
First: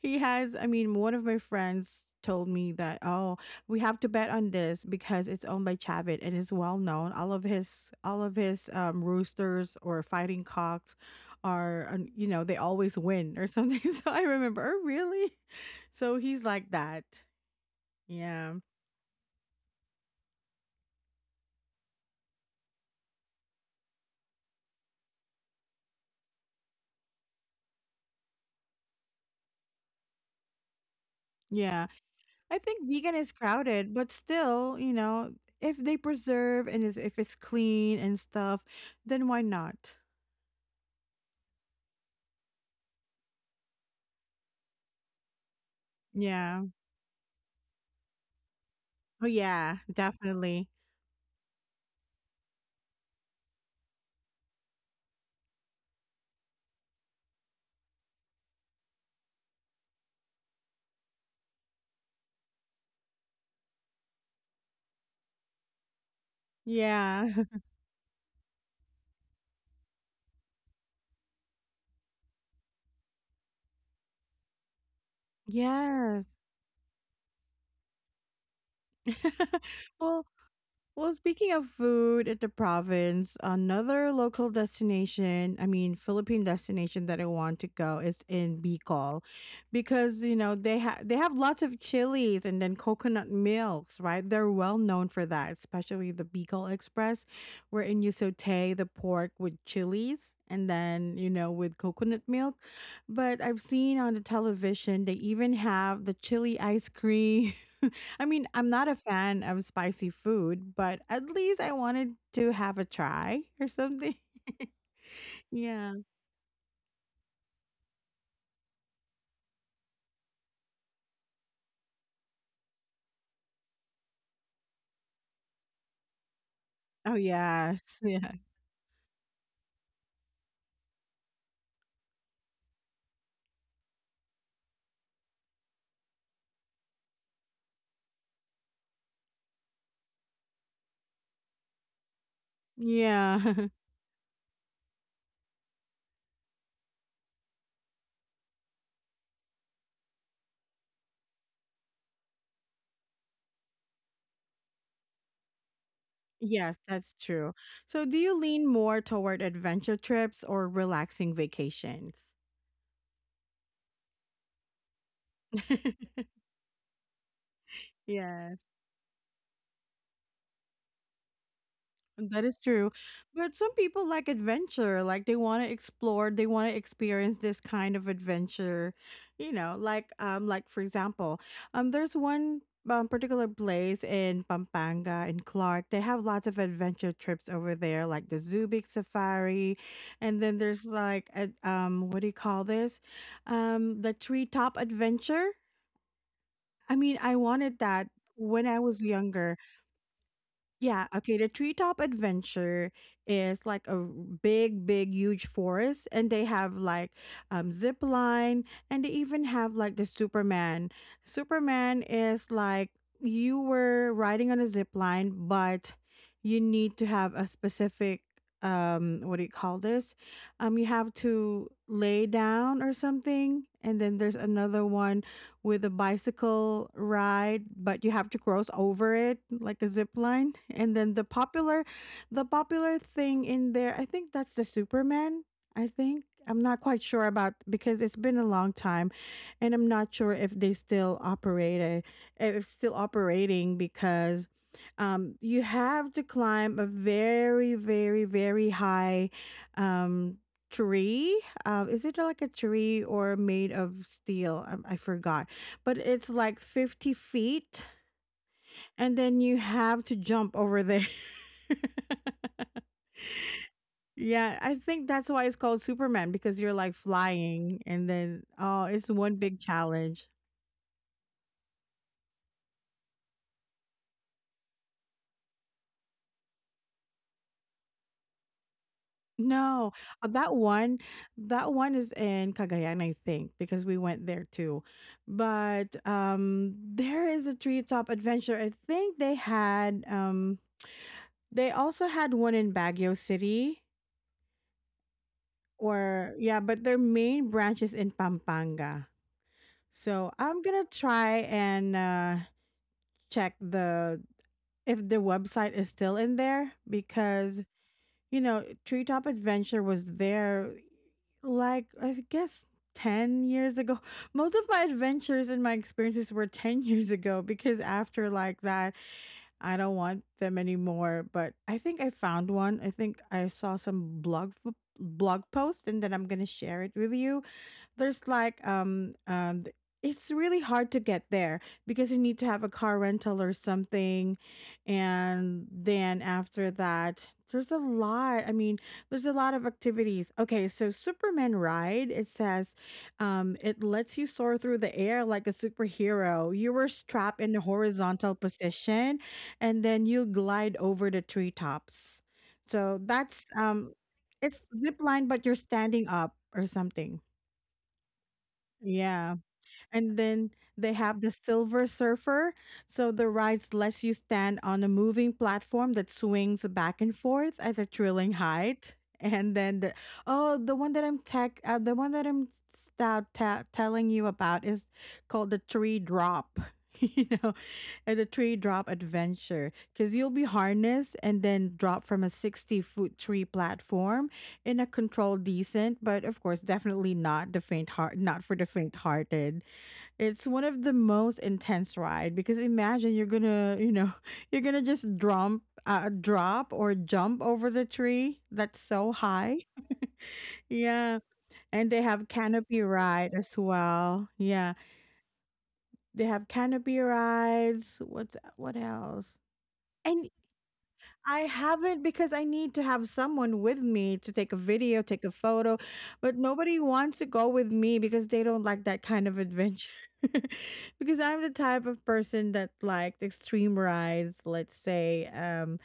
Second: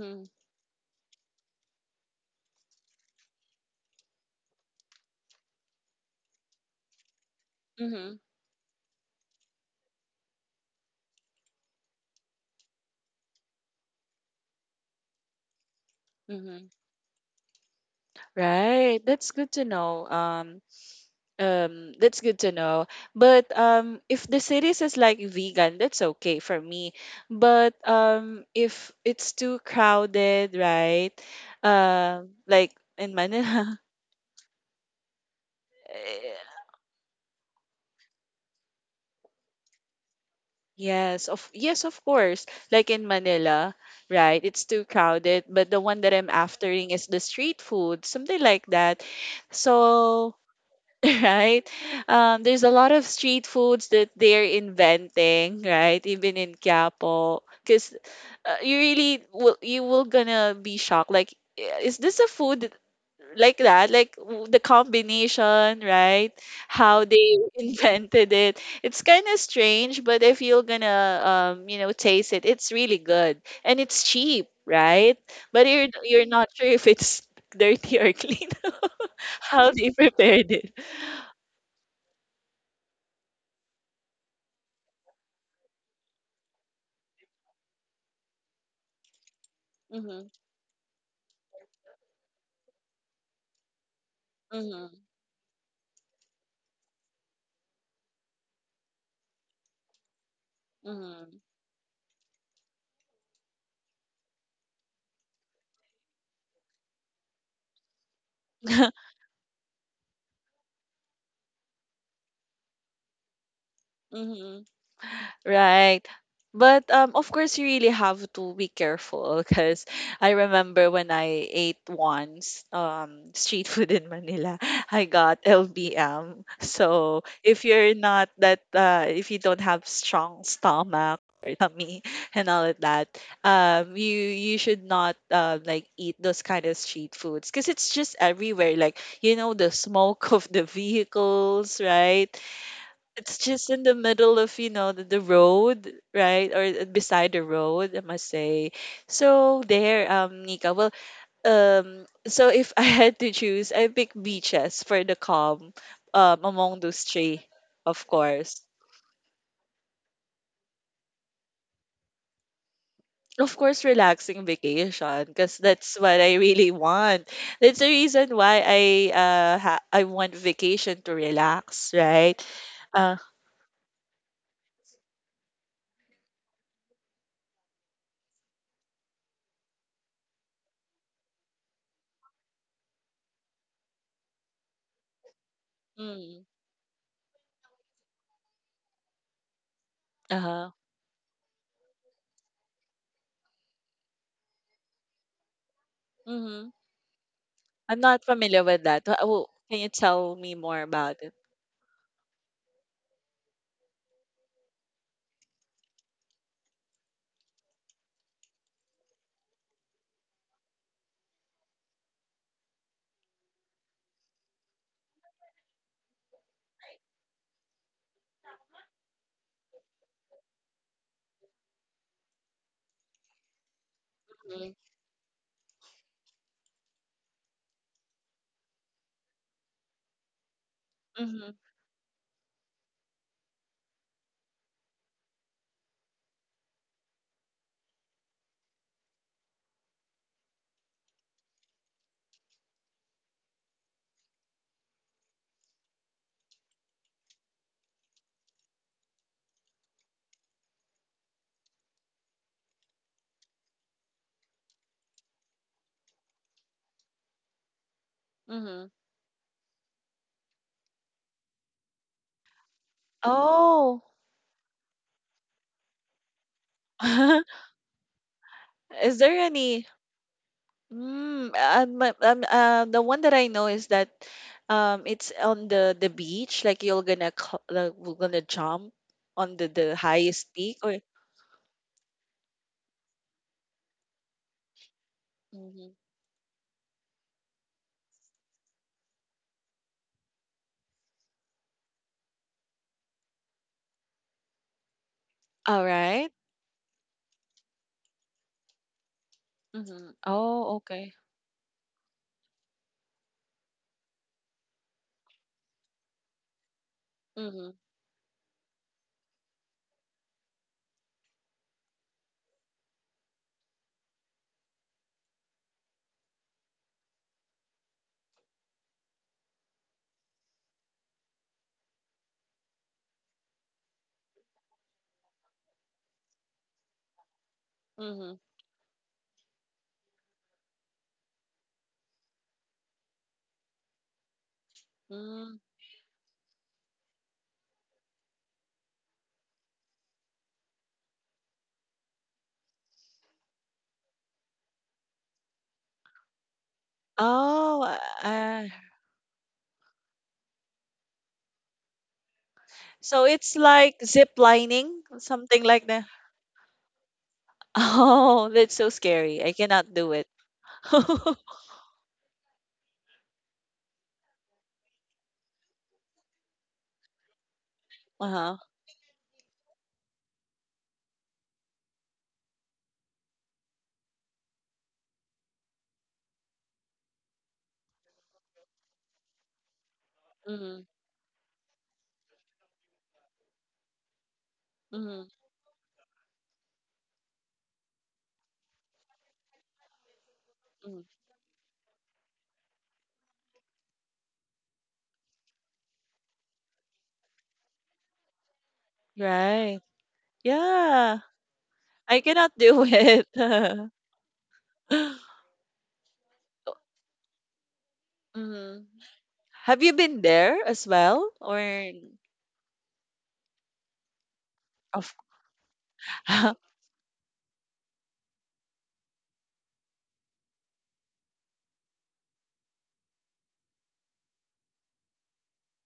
S1: He has, i mean one of my friends told me that, oh, we have to bet on this because it's owned by Chavit and is well known. All of his,
S2: Hmm.
S1: all of his um, roosters or fighting cocks are, um, you know they always win or something. So I remember, oh really, so he's
S2: Hmm.
S1: like that. Yeah.
S2: Right. That's good to know. Um, Um, that's good to know. But um, if the series is like vegan, that's okay for me. But um, if it's too crowded, right?
S1: Yeah,
S2: Um,
S1: I
S2: like
S1: think vegan
S2: in
S1: is
S2: Manila.
S1: crowded but still, you know, if they
S2: eh,
S1: preserve and is if it's clean and stuff, then why not.
S2: Yes, of yes, of course. Like in Manila, right? It's too crowded. But the one that I'm
S1: Yeah.
S2: aftering is the street food, something like that.
S1: Oh, yeah,
S2: So
S1: definitely.
S2: right? Um, there's a lot of street foods that they're inventing, right? Even in Quiapo, because uh, you really will you will gonna be shocked. Like, "I- is this a food that- like that? Like w- the combination, right? How they
S1: Yeah.
S2: invented it. It's kind of strange, but if you're gonna, um, you know, taste it, it's really good and it's cheap, right? But you're you're
S1: Yes.
S2: not sure if it's dirty or clean how they
S1: Well,
S2: prepared
S1: Well, speaking of food at the province, another local destination, I mean, Philippine destination that I want to go is in Bicol because, you
S2: it.
S1: know, they have they have lots of chilies and then coconut milks, right? They're well
S2: Mhm,
S1: known for that, especially the Bicol Express, wherein you saute the pork with chilies and then, you
S2: mhm.
S1: know, with coconut milk. But I've seen on the television they even have the chili ice cream. I mean, I'm not a fan of spicy food, but at least I wanted to have a try or something.
S2: Mhm.
S1: Yeah.
S2: Right. But um, of course, you really have to be careful because I remember when I ate once um, street food in Manila, I got L B M.
S1: Oh,
S2: So if you're
S1: yes.
S2: not
S1: Yeah.
S2: that, uh, if you don't have strong stomach or tummy and all of that, um, you you should not uh, like eat those kind of street foods because it's just everywhere. Like you know the smoke of the vehicles, right? It's
S1: Yeah.
S2: just in the middle of, you know, the, the road, right? Or uh, beside the road, I must say. So there, um, Nika. Well, um, so if I had to choose, I pick beaches for the calm, um,
S1: Yes,
S2: among those
S1: that's
S2: three,
S1: true. So,
S2: of
S1: do you
S2: course.
S1: lean more toward adventure trips or relaxing vacations?
S2: Of course, relaxing vacation, because that's what I really want. That's the reason
S1: Yes.
S2: why I uh ha I want vacation to relax, right?
S1: That is true.
S2: Uh,
S1: But some people like adventure, like they want to explore, they want to experience this kind of adventure, you know, like, um like for example, um there's one um, particular place in Pampanga in Clark. They have
S2: mm,
S1: lots of adventure trips over there like the Zubik Safari, and then
S2: uh-huh.
S1: there's like a, um what do you call this? Um the treetop adventure.
S2: Mhm.
S1: I mean, I wanted
S2: I'm
S1: that
S2: not familiar
S1: when I
S2: with
S1: was
S2: that. Wha- Oh,
S1: younger.
S2: can you tell me more
S1: Yeah,
S2: about it?
S1: okay. The treetop adventure is like a big, big, huge forest, and they have like, um, zip line, and they even have like the Superman. Superman is like you were riding on a zip line, but you need to have a specific, um, what do you call this? Um, you have to lay down or something, and then there's
S2: Mhm.
S1: another one with a bicycle ride, but you have to cross over it like a zip line. And then the
S2: Mhm.
S1: popular the popular thing in there, I think that's the Superman. I think, I'm not quite sure about because it's been a long time and I'm not sure if they still operate it, if it's still operating because, um, you have to climb a very, very, very high, um, tree. Um, is it like a tree or made of steel? I, I forgot, but it's like fifty feet
S2: Mhm.
S1: and then you have to jump over there.
S2: Oh,
S1: Yeah, I think that's why it's called Superman because you're like flying, and then, oh, it's
S2: is
S1: one
S2: there
S1: big
S2: any?
S1: challenge.
S2: Mm, um, uh, um, uh, the one that I know is that um, it's on the the beach. Like you're gonna cl- like, we're gonna jump on the
S1: No,
S2: the
S1: uh,
S2: highest
S1: that
S2: peak. Or
S1: one, that one is in Cagayan, I think, because we went there too.
S2: Mhm.
S1: But um, there is a treetop adventure. I think they had um, they also had one in Baguio City.
S2: all right.
S1: Or yeah, but their main branch is in Pampanga.
S2: Mhm.
S1: So I'm
S2: Oh,
S1: gonna
S2: okay.
S1: try and uh, check the if the website is still in there because,
S2: Mhm.
S1: you know, Treetop Adventure was there like, I guess, ten years ago. Most of my adventures and my experiences were ten years ago because after like that, I don't want them anymore. But I think I found one. I think I saw some blog blog post and then I'm going to share it with you. There's
S2: Mhm.
S1: like um um th- it's really hard to get there because you need to have a car rental or something,
S2: Mhm.
S1: and then after that there's a lot, i mean there's a lot of activities. Okay, so Superman ride, it says, um it lets you soar through the air like a superhero. You were strapped in a
S2: Oh,
S1: horizontal
S2: uh,
S1: position, and then you glide over the treetops. So
S2: so
S1: that's
S2: it's
S1: um
S2: like zip
S1: it's
S2: lining,
S1: zip line but you're
S2: something like that.
S1: standing up or something.
S2: Oh, that's so
S1: Yeah,
S2: scary. I cannot do
S1: and
S2: it.
S1: then they have the Silver Surfer. So the ride lets you stand on a moving platform that swings back and forth at a thrilling
S2: Uh-huh.
S1: height. And then the, oh, the one that I'm tech, uh, the one that I'm s- ta- telling you about is called the Tree Drop. You know, and the tree drop adventure because you'll be
S2: Mhm.
S1: harnessed and then dropped from a sixty foot tree platform in a
S2: Mhm.
S1: controlled decent, but of course, definitely not the faint heart not for the faint hearted. It's one of the
S2: Mhm.
S1: most intense ride because imagine you're gonna, you know, you're gonna just drop, uh, drop or jump over the tree that's so high.
S2: Right. Yeah.
S1: Yeah, and they
S2: I
S1: have
S2: cannot
S1: canopy
S2: do it.
S1: ride as well. Yeah, they have canopy rides. What's what
S2: Mhm.
S1: else?
S2: Have you been
S1: And
S2: there as well?
S1: I
S2: Or
S1: haven't because I need to have someone with me to take a video,
S2: of
S1: take a photo, but nobody wants to go with me because they don't like that kind of adventure. Because I'm the type of person that liked extreme rides, let's say, um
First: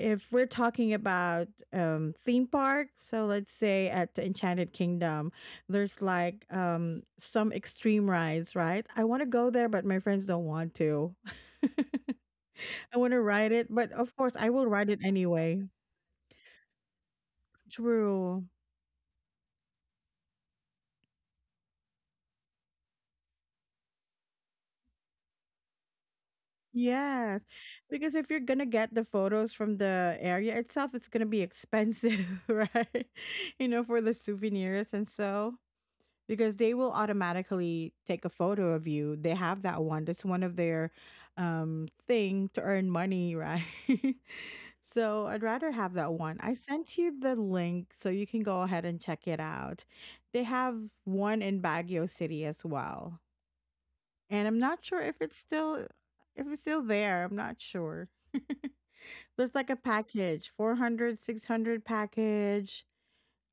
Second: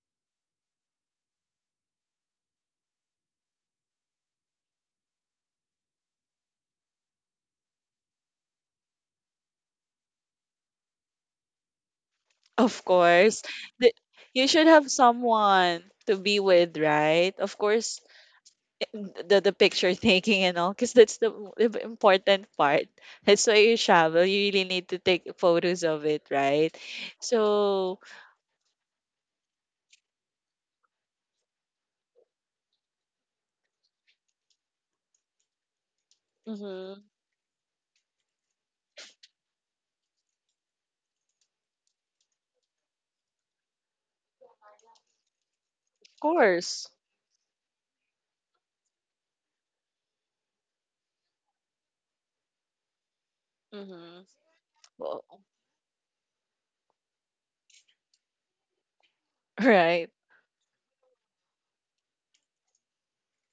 S1: if we're talking about um theme park, so let's say at the Enchanted Kingdom, there's like um some extreme rides, right? I want to go there but my friends don't want to.
S2: of
S1: I want to
S2: course.
S1: ride it, but
S2: The-
S1: of course
S2: You
S1: I will
S2: should have
S1: ride it anyway.
S2: someone to be with, right? Of course,
S1: True.
S2: the the picture taking and all because that's the m- im- important part. That's why you travel, you really need to take photos of it, right?
S1: Yes.
S2: So
S1: Because if you're gonna get the photos from the area itself, it's gonna be expensive, right? You know, for the souvenirs and so because
S2: mm-hmm,
S1: they will
S2: of
S1: automatically take a photo of you. They have that one. That's one of their um thing to earn money, right? So I'd rather have that one. I
S2: course
S1: sent you the link so you can go ahead and check it out. They have one in Baguio City as well.
S2: mm-hmm,
S1: And I'm not sure if
S2: well,
S1: it's still if it's still there, I'm not sure. There's like a
S2: right
S1: package, four hundred, six hundred package,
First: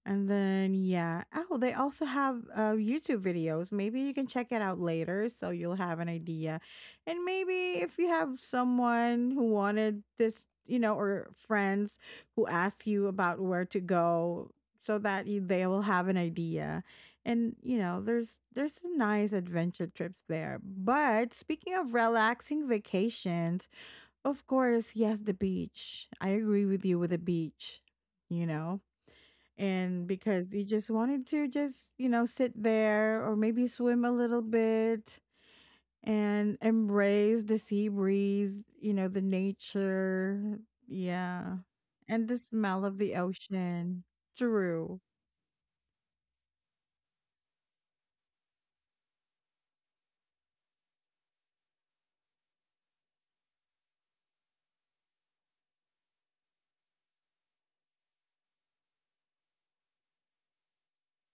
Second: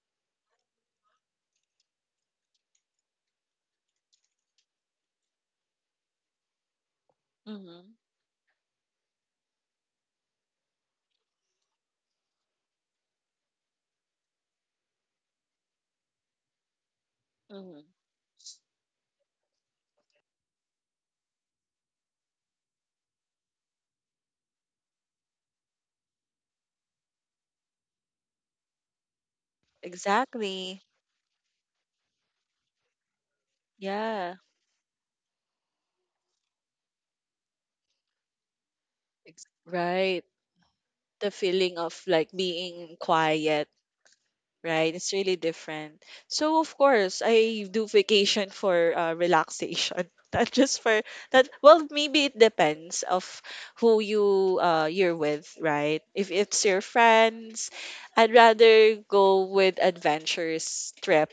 S1: and then yeah, oh, they also have uh, YouTube videos. Maybe you can check it out later, so you'll have an idea. And maybe
S2: mm-hmm,
S1: if you have someone who wanted this, you know, or friends who ask you about where to go, so that you, they will have an idea. And you
S2: mm-hmm.
S1: know, there's there's some nice adventure trips there. But speaking of relaxing vacations, of course, yes, the beach. I agree with you with the beach. You know, and because you
S2: Exactly,
S1: just wanted to just you know sit there or maybe swim a
S2: yeah.
S1: little bit and embrace the sea breeze, you know the
S2: Ex- right,
S1: nature,
S2: the
S1: yeah,
S2: feeling of
S1: and
S2: like
S1: the smell
S2: being
S1: of the
S2: quiet.
S1: ocean.
S2: Right,
S1: True.
S2: it's really different. So of course, I do vacation for uh, relaxation, not just for that. Well, maybe it depends of who you uh you're with, right? If it's your friends, I'd rather go with adventurous trip,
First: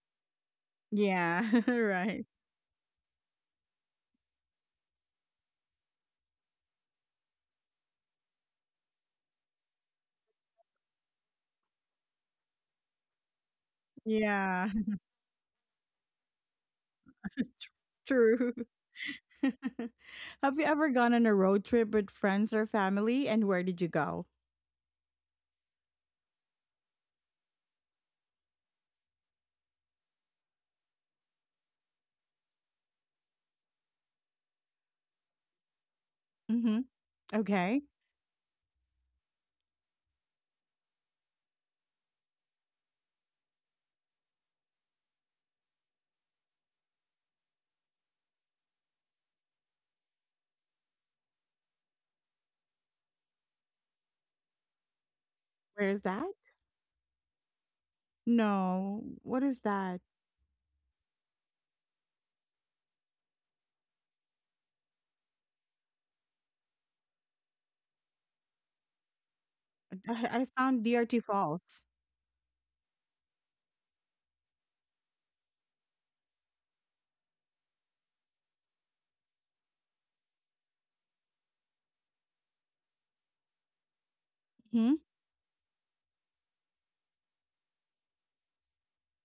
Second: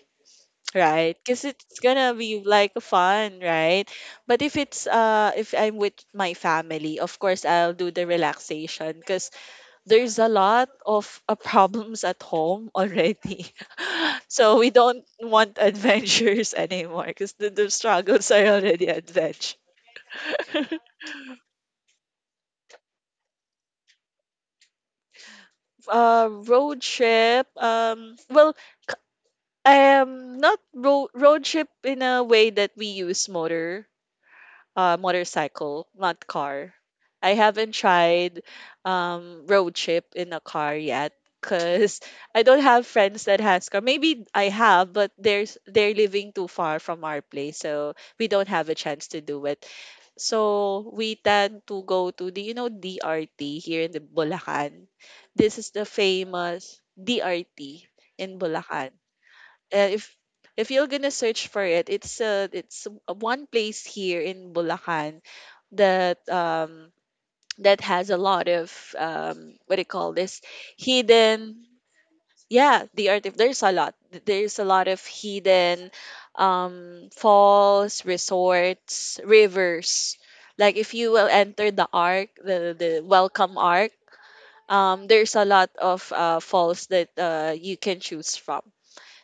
S2: right?
S1: Yeah.
S2: Because it's gonna
S1: right.
S2: be like fun, right? But if it's uh if I'm with my family, of course I'll do the relaxation because there's a lot of uh, problems at home already, so
S1: Yeah.
S2: we don't want adventures anymore because the, the struggles are
S1: true.
S2: already adventure.
S1: have you ever gone on a road trip with friends or family, and where did you go?
S2: uh, road trip. Um, well, um, not road road trip in a way that we use motor uh, motorcycle, not car.
S1: Mm-hmm.
S2: I haven't
S1: Okay.
S2: tried um, road trip in a car yet because I don't have friends that has car. Maybe I have, but there's they're living too far from our place, so we don't have a chance to do it. So we tend to go to the you know D R T here in the Bulacan. This is the
S1: Where is that?
S2: famous D R T in Bulacan.
S1: No, what is
S2: uh,
S1: that?
S2: if if you're gonna search for it, it's uh, it's a one place here in Bulacan that um that has a lot of um what do you call this,
S1: I, I found D R T
S2: hidden,
S1: Falls.
S2: yeah the artif there's a lot, there's a lot of hidden um falls, resorts, rivers. Like if you will enter the arc, the the welcome arc,
S1: Hmm.
S2: um there's a lot of uh falls that uh you can choose from.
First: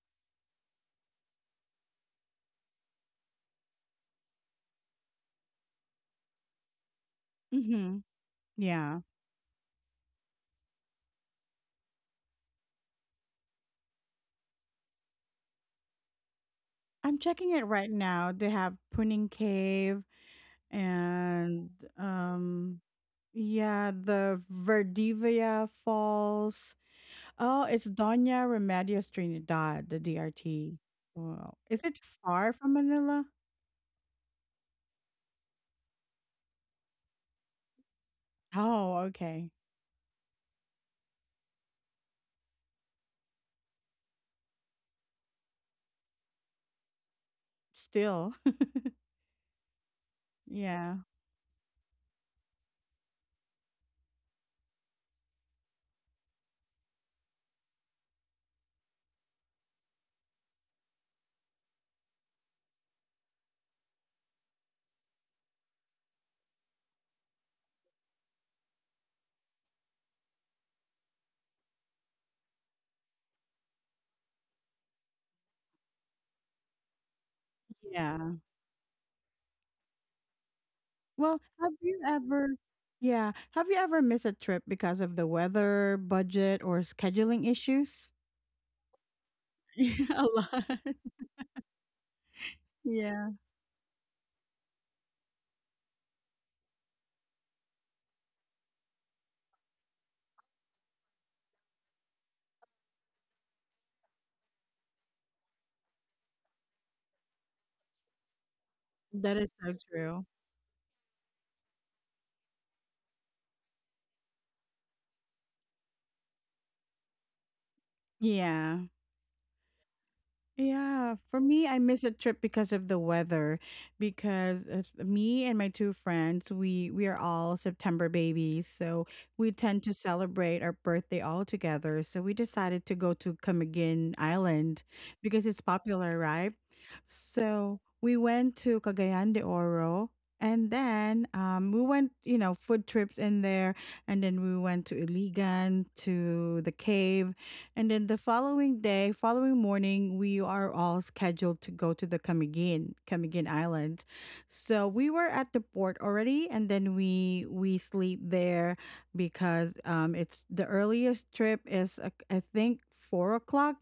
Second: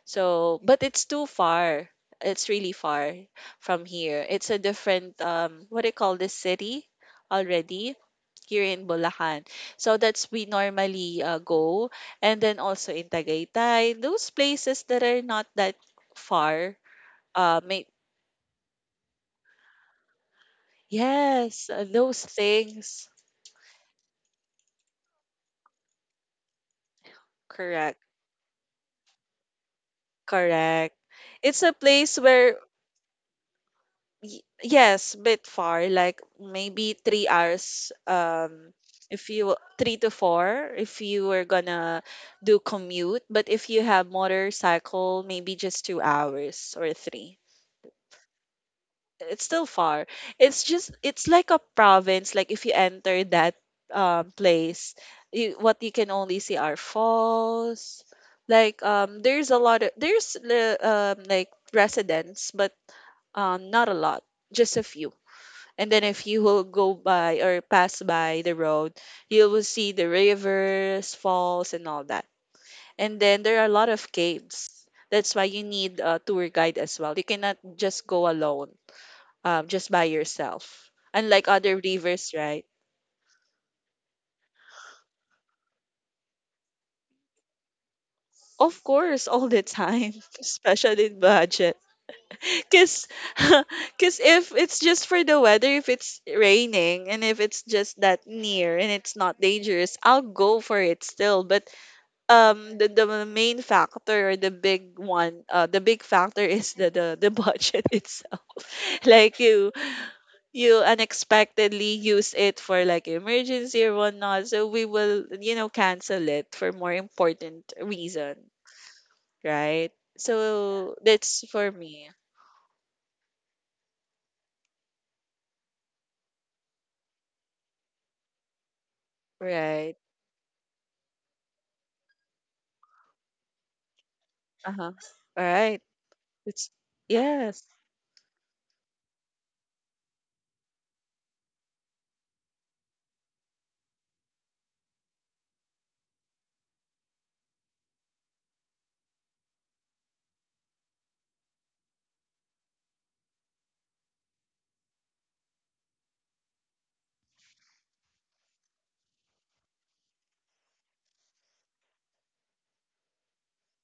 S2: So, but it's too far. It's really far from here. It's a different um what do you call this city already
S1: Hmm.
S2: here in
S1: Yeah.
S2: Bulacan. So that's we normally uh, go, and then also in Tagaytay, those places that are not that far.
S1: I'm checking
S2: Uh
S1: it
S2: may,
S1: right now. They have Puning Cave and
S2: yes, uh, those
S1: um,
S2: things.
S1: yeah, the Verdivia Falls. Oh, it's
S2: Correct.
S1: Doña Remedios Trinidad, the D R T.
S2: Correct.
S1: Wow.
S2: It's a
S1: Is it
S2: place where
S1: far from Manila?
S2: Y- yes, bit far, like maybe three hours. Um,
S1: Oh,
S2: if
S1: okay.
S2: you three to four, if you were gonna do commute, but if you have motorcycle, maybe just two hours or three.
S1: Still.
S2: It's still far. It's just
S1: Yeah.
S2: it's like a province. Like if you enter that um place, you, what you can only see are falls. Like um, there's a lot of there's uh, um like residents, but um not a lot, just a few, and then if you will go by or pass by the road, you will see the rivers, falls, and all that. And then there are a lot of caves. That's why you need a tour guide as well. You cannot just go
S1: Yeah.
S2: alone, um, just by yourself.
S1: Well,
S2: Unlike
S1: have
S2: other
S1: you
S2: rivers,
S1: ever
S2: right?
S1: yeah, have you ever missed a trip because of the weather, budget, or scheduling issues?
S2: Of course, all the
S1: Yeah,
S2: time,
S1: a lot.
S2: especially in budget. Because
S1: Yeah.
S2: because if it's just for the weather, if it's raining, and if it's just that near and it's not dangerous, I'll go for it still. But um the, the main factor or the big one, uh the big factor is the the, the budget itself.
S1: That
S2: Like
S1: is
S2: you
S1: so true.
S2: you unexpectedly use it for like emergency or whatnot, so we will you know cancel it for more important reason,
S1: Yeah.
S2: right? So
S1: Yeah, for
S2: that's
S1: me,
S2: for
S1: I miss a
S2: me.
S1: trip because of the weather. Because it's me and my two friends, we we are all September babies, so we tend to
S2: Right,
S1: celebrate our birthday all together. So we decided to go to Camiguin Island
S2: uh-huh, all
S1: because it's
S2: right,
S1: popular, right?
S2: it's yes
S1: So we went to Cagayan de Oro, and then um, we went, you know, food trips in there, and then we went to Iligan to the cave, and then the following day, following morning, we are all scheduled to go to the Camiguin, Camiguin Island. So we were at the port already, and then we we sleep there because um, it's the earliest trip is uh, I think four o'clock,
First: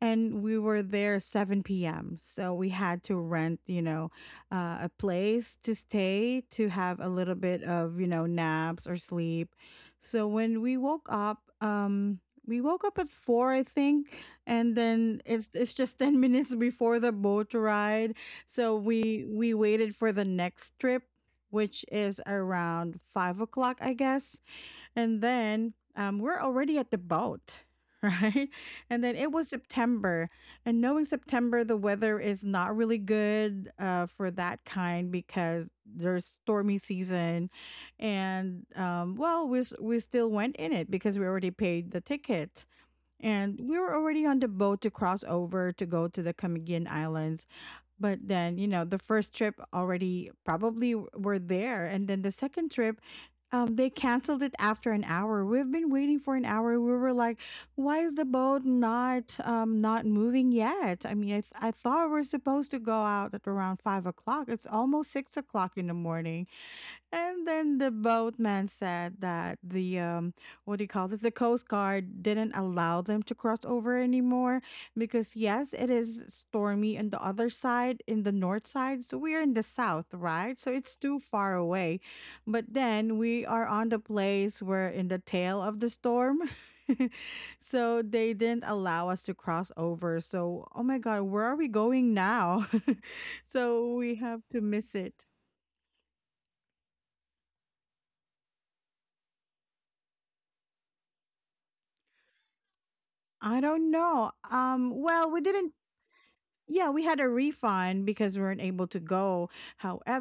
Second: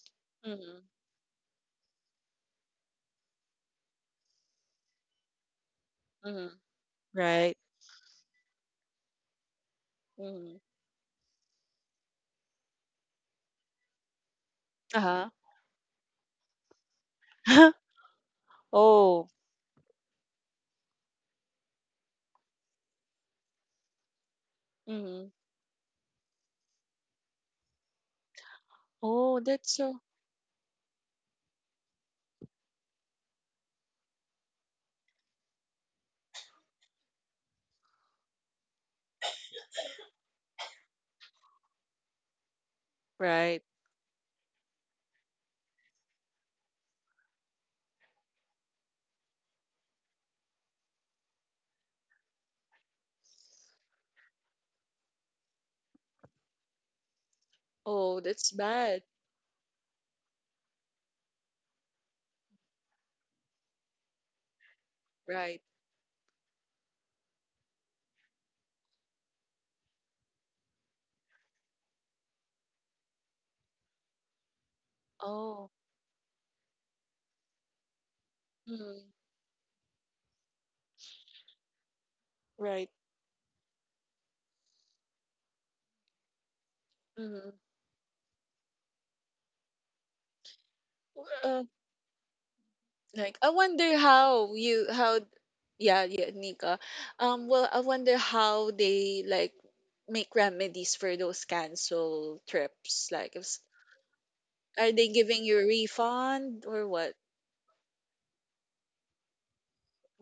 S1: and we were
S2: mm-hmm.
S1: there seven p m. So we had to rent, you know, uh, a place to stay
S2: Mm-hmm.
S1: to have a little
S2: Right
S1: bit of, you know, naps or sleep. So
S2: mm-hmm.
S1: when we woke up, um, we woke up at four, I think, and then
S2: Uh-huh.
S1: it's it's just ten minutes before the boat ride. So we
S2: Oh
S1: we waited for the next trip, which is around five o'clock, I guess. And
S2: mm-hmm.
S1: then um, we're already at the boat, right? And then it
S2: Oh,
S1: was
S2: that's so
S1: September, and knowing September, the weather is not really good uh, for that kind because there's stormy season. And um, well, we s- we still went in it because we already paid the ticket. And
S2: right.
S1: we were already on the boat to cross over to go to the Camiguin Islands. But then, you know, the first trip already probably w- were there. And then the second trip, um, they canceled it after an hour. We've been waiting for an hour. We were like, why is
S2: Oh,
S1: the
S2: that's
S1: boat
S2: bad.
S1: not um not moving yet? I mean, I, th- I thought we are supposed to go out at around five o'clock. It's almost six
S2: Right.
S1: o'clock in the morning. And then the boatman said that the um, what do you call this? The Coast Guard didn't allow them to cross over anymore because
S2: Oh.
S1: yes, it is stormy on the other side, in the north side.
S2: Mm.
S1: So we are in the south, right? So it's too far away. But
S2: Right.
S1: then we are on the place where in the tail of the storm.
S2: Mm.
S1: so they didn't allow us to cross over. So oh my god, where are
S2: Uh,
S1: we going now?
S2: like I
S1: so
S2: wonder
S1: we have
S2: how
S1: to
S2: you
S1: miss
S2: how,
S1: it.
S2: yeah, yeah, Nika. Um well, I wonder how they like make remedies for those cancel trips. Like if, s-
S1: I don't know.
S2: are
S1: Um,
S2: they
S1: well, we
S2: giving you a
S1: didn't
S2: refund or
S1: Yeah, we
S2: what?
S1: had a refund because we weren't able to go.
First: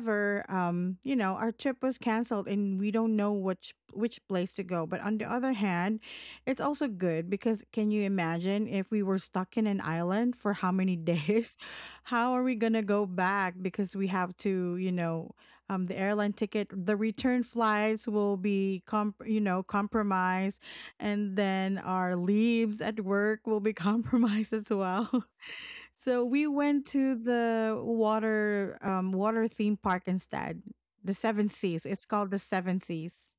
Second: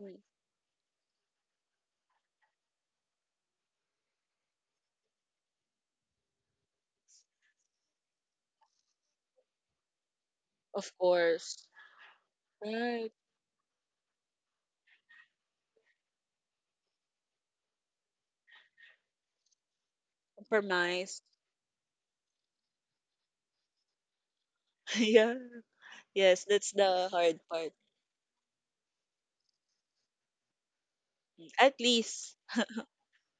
S2: Mm.
S1: um, you know, our trip was canceled and we don't know which which place to go. But on the other hand, it's also good because can you imagine if we were stuck in an island for how
S2: Of
S1: many days?
S2: course.
S1: How are we gonna go
S2: Right.
S1: back? Because we have to, you know, um, the airline ticket, the return flights will be, comp- you know, compromised,
S2: Compromise.
S1: and then our leaves at work will be compromised as well.
S2: Yeah.
S1: So
S2: Yes,
S1: we
S2: that's
S1: went
S2: the
S1: to
S2: hard part.
S1: the water um water theme park instead. The Seven
S2: At
S1: Seas. It's called
S2: least
S1: the Seven Seas.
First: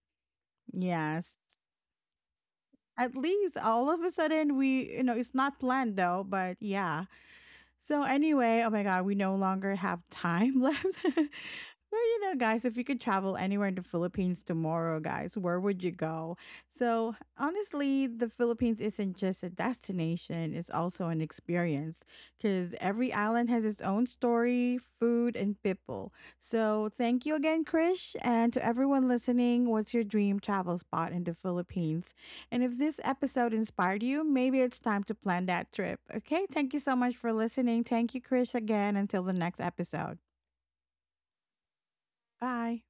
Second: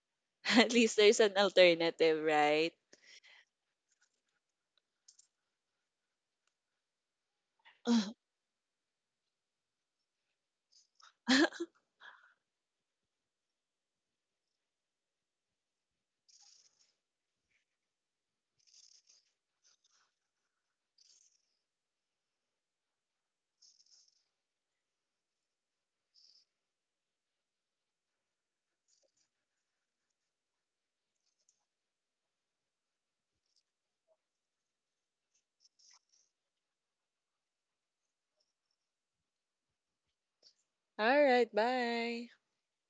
S2: at least there's an
S1: Yes.
S2: alternative, right?
S1: At least all of a sudden we, you know, it's not planned though, but yeah. So anyway, oh my god, we no longer have time left. But you know, guys, if you could travel anywhere in the Philippines tomorrow, guys, where would you go? So, honestly, the Philippines isn't just a destination, it's also an experience because every island has its own story, food, and people. So, thank you again, Krish. And to everyone listening, what's your dream travel spot in the Philippines? And if this episode inspired you, maybe it's time to plan that trip. Okay, thank you so much for listening. Thank you, Krish, again. Until the next episode.
S2: All right, bye.
S1: Bye.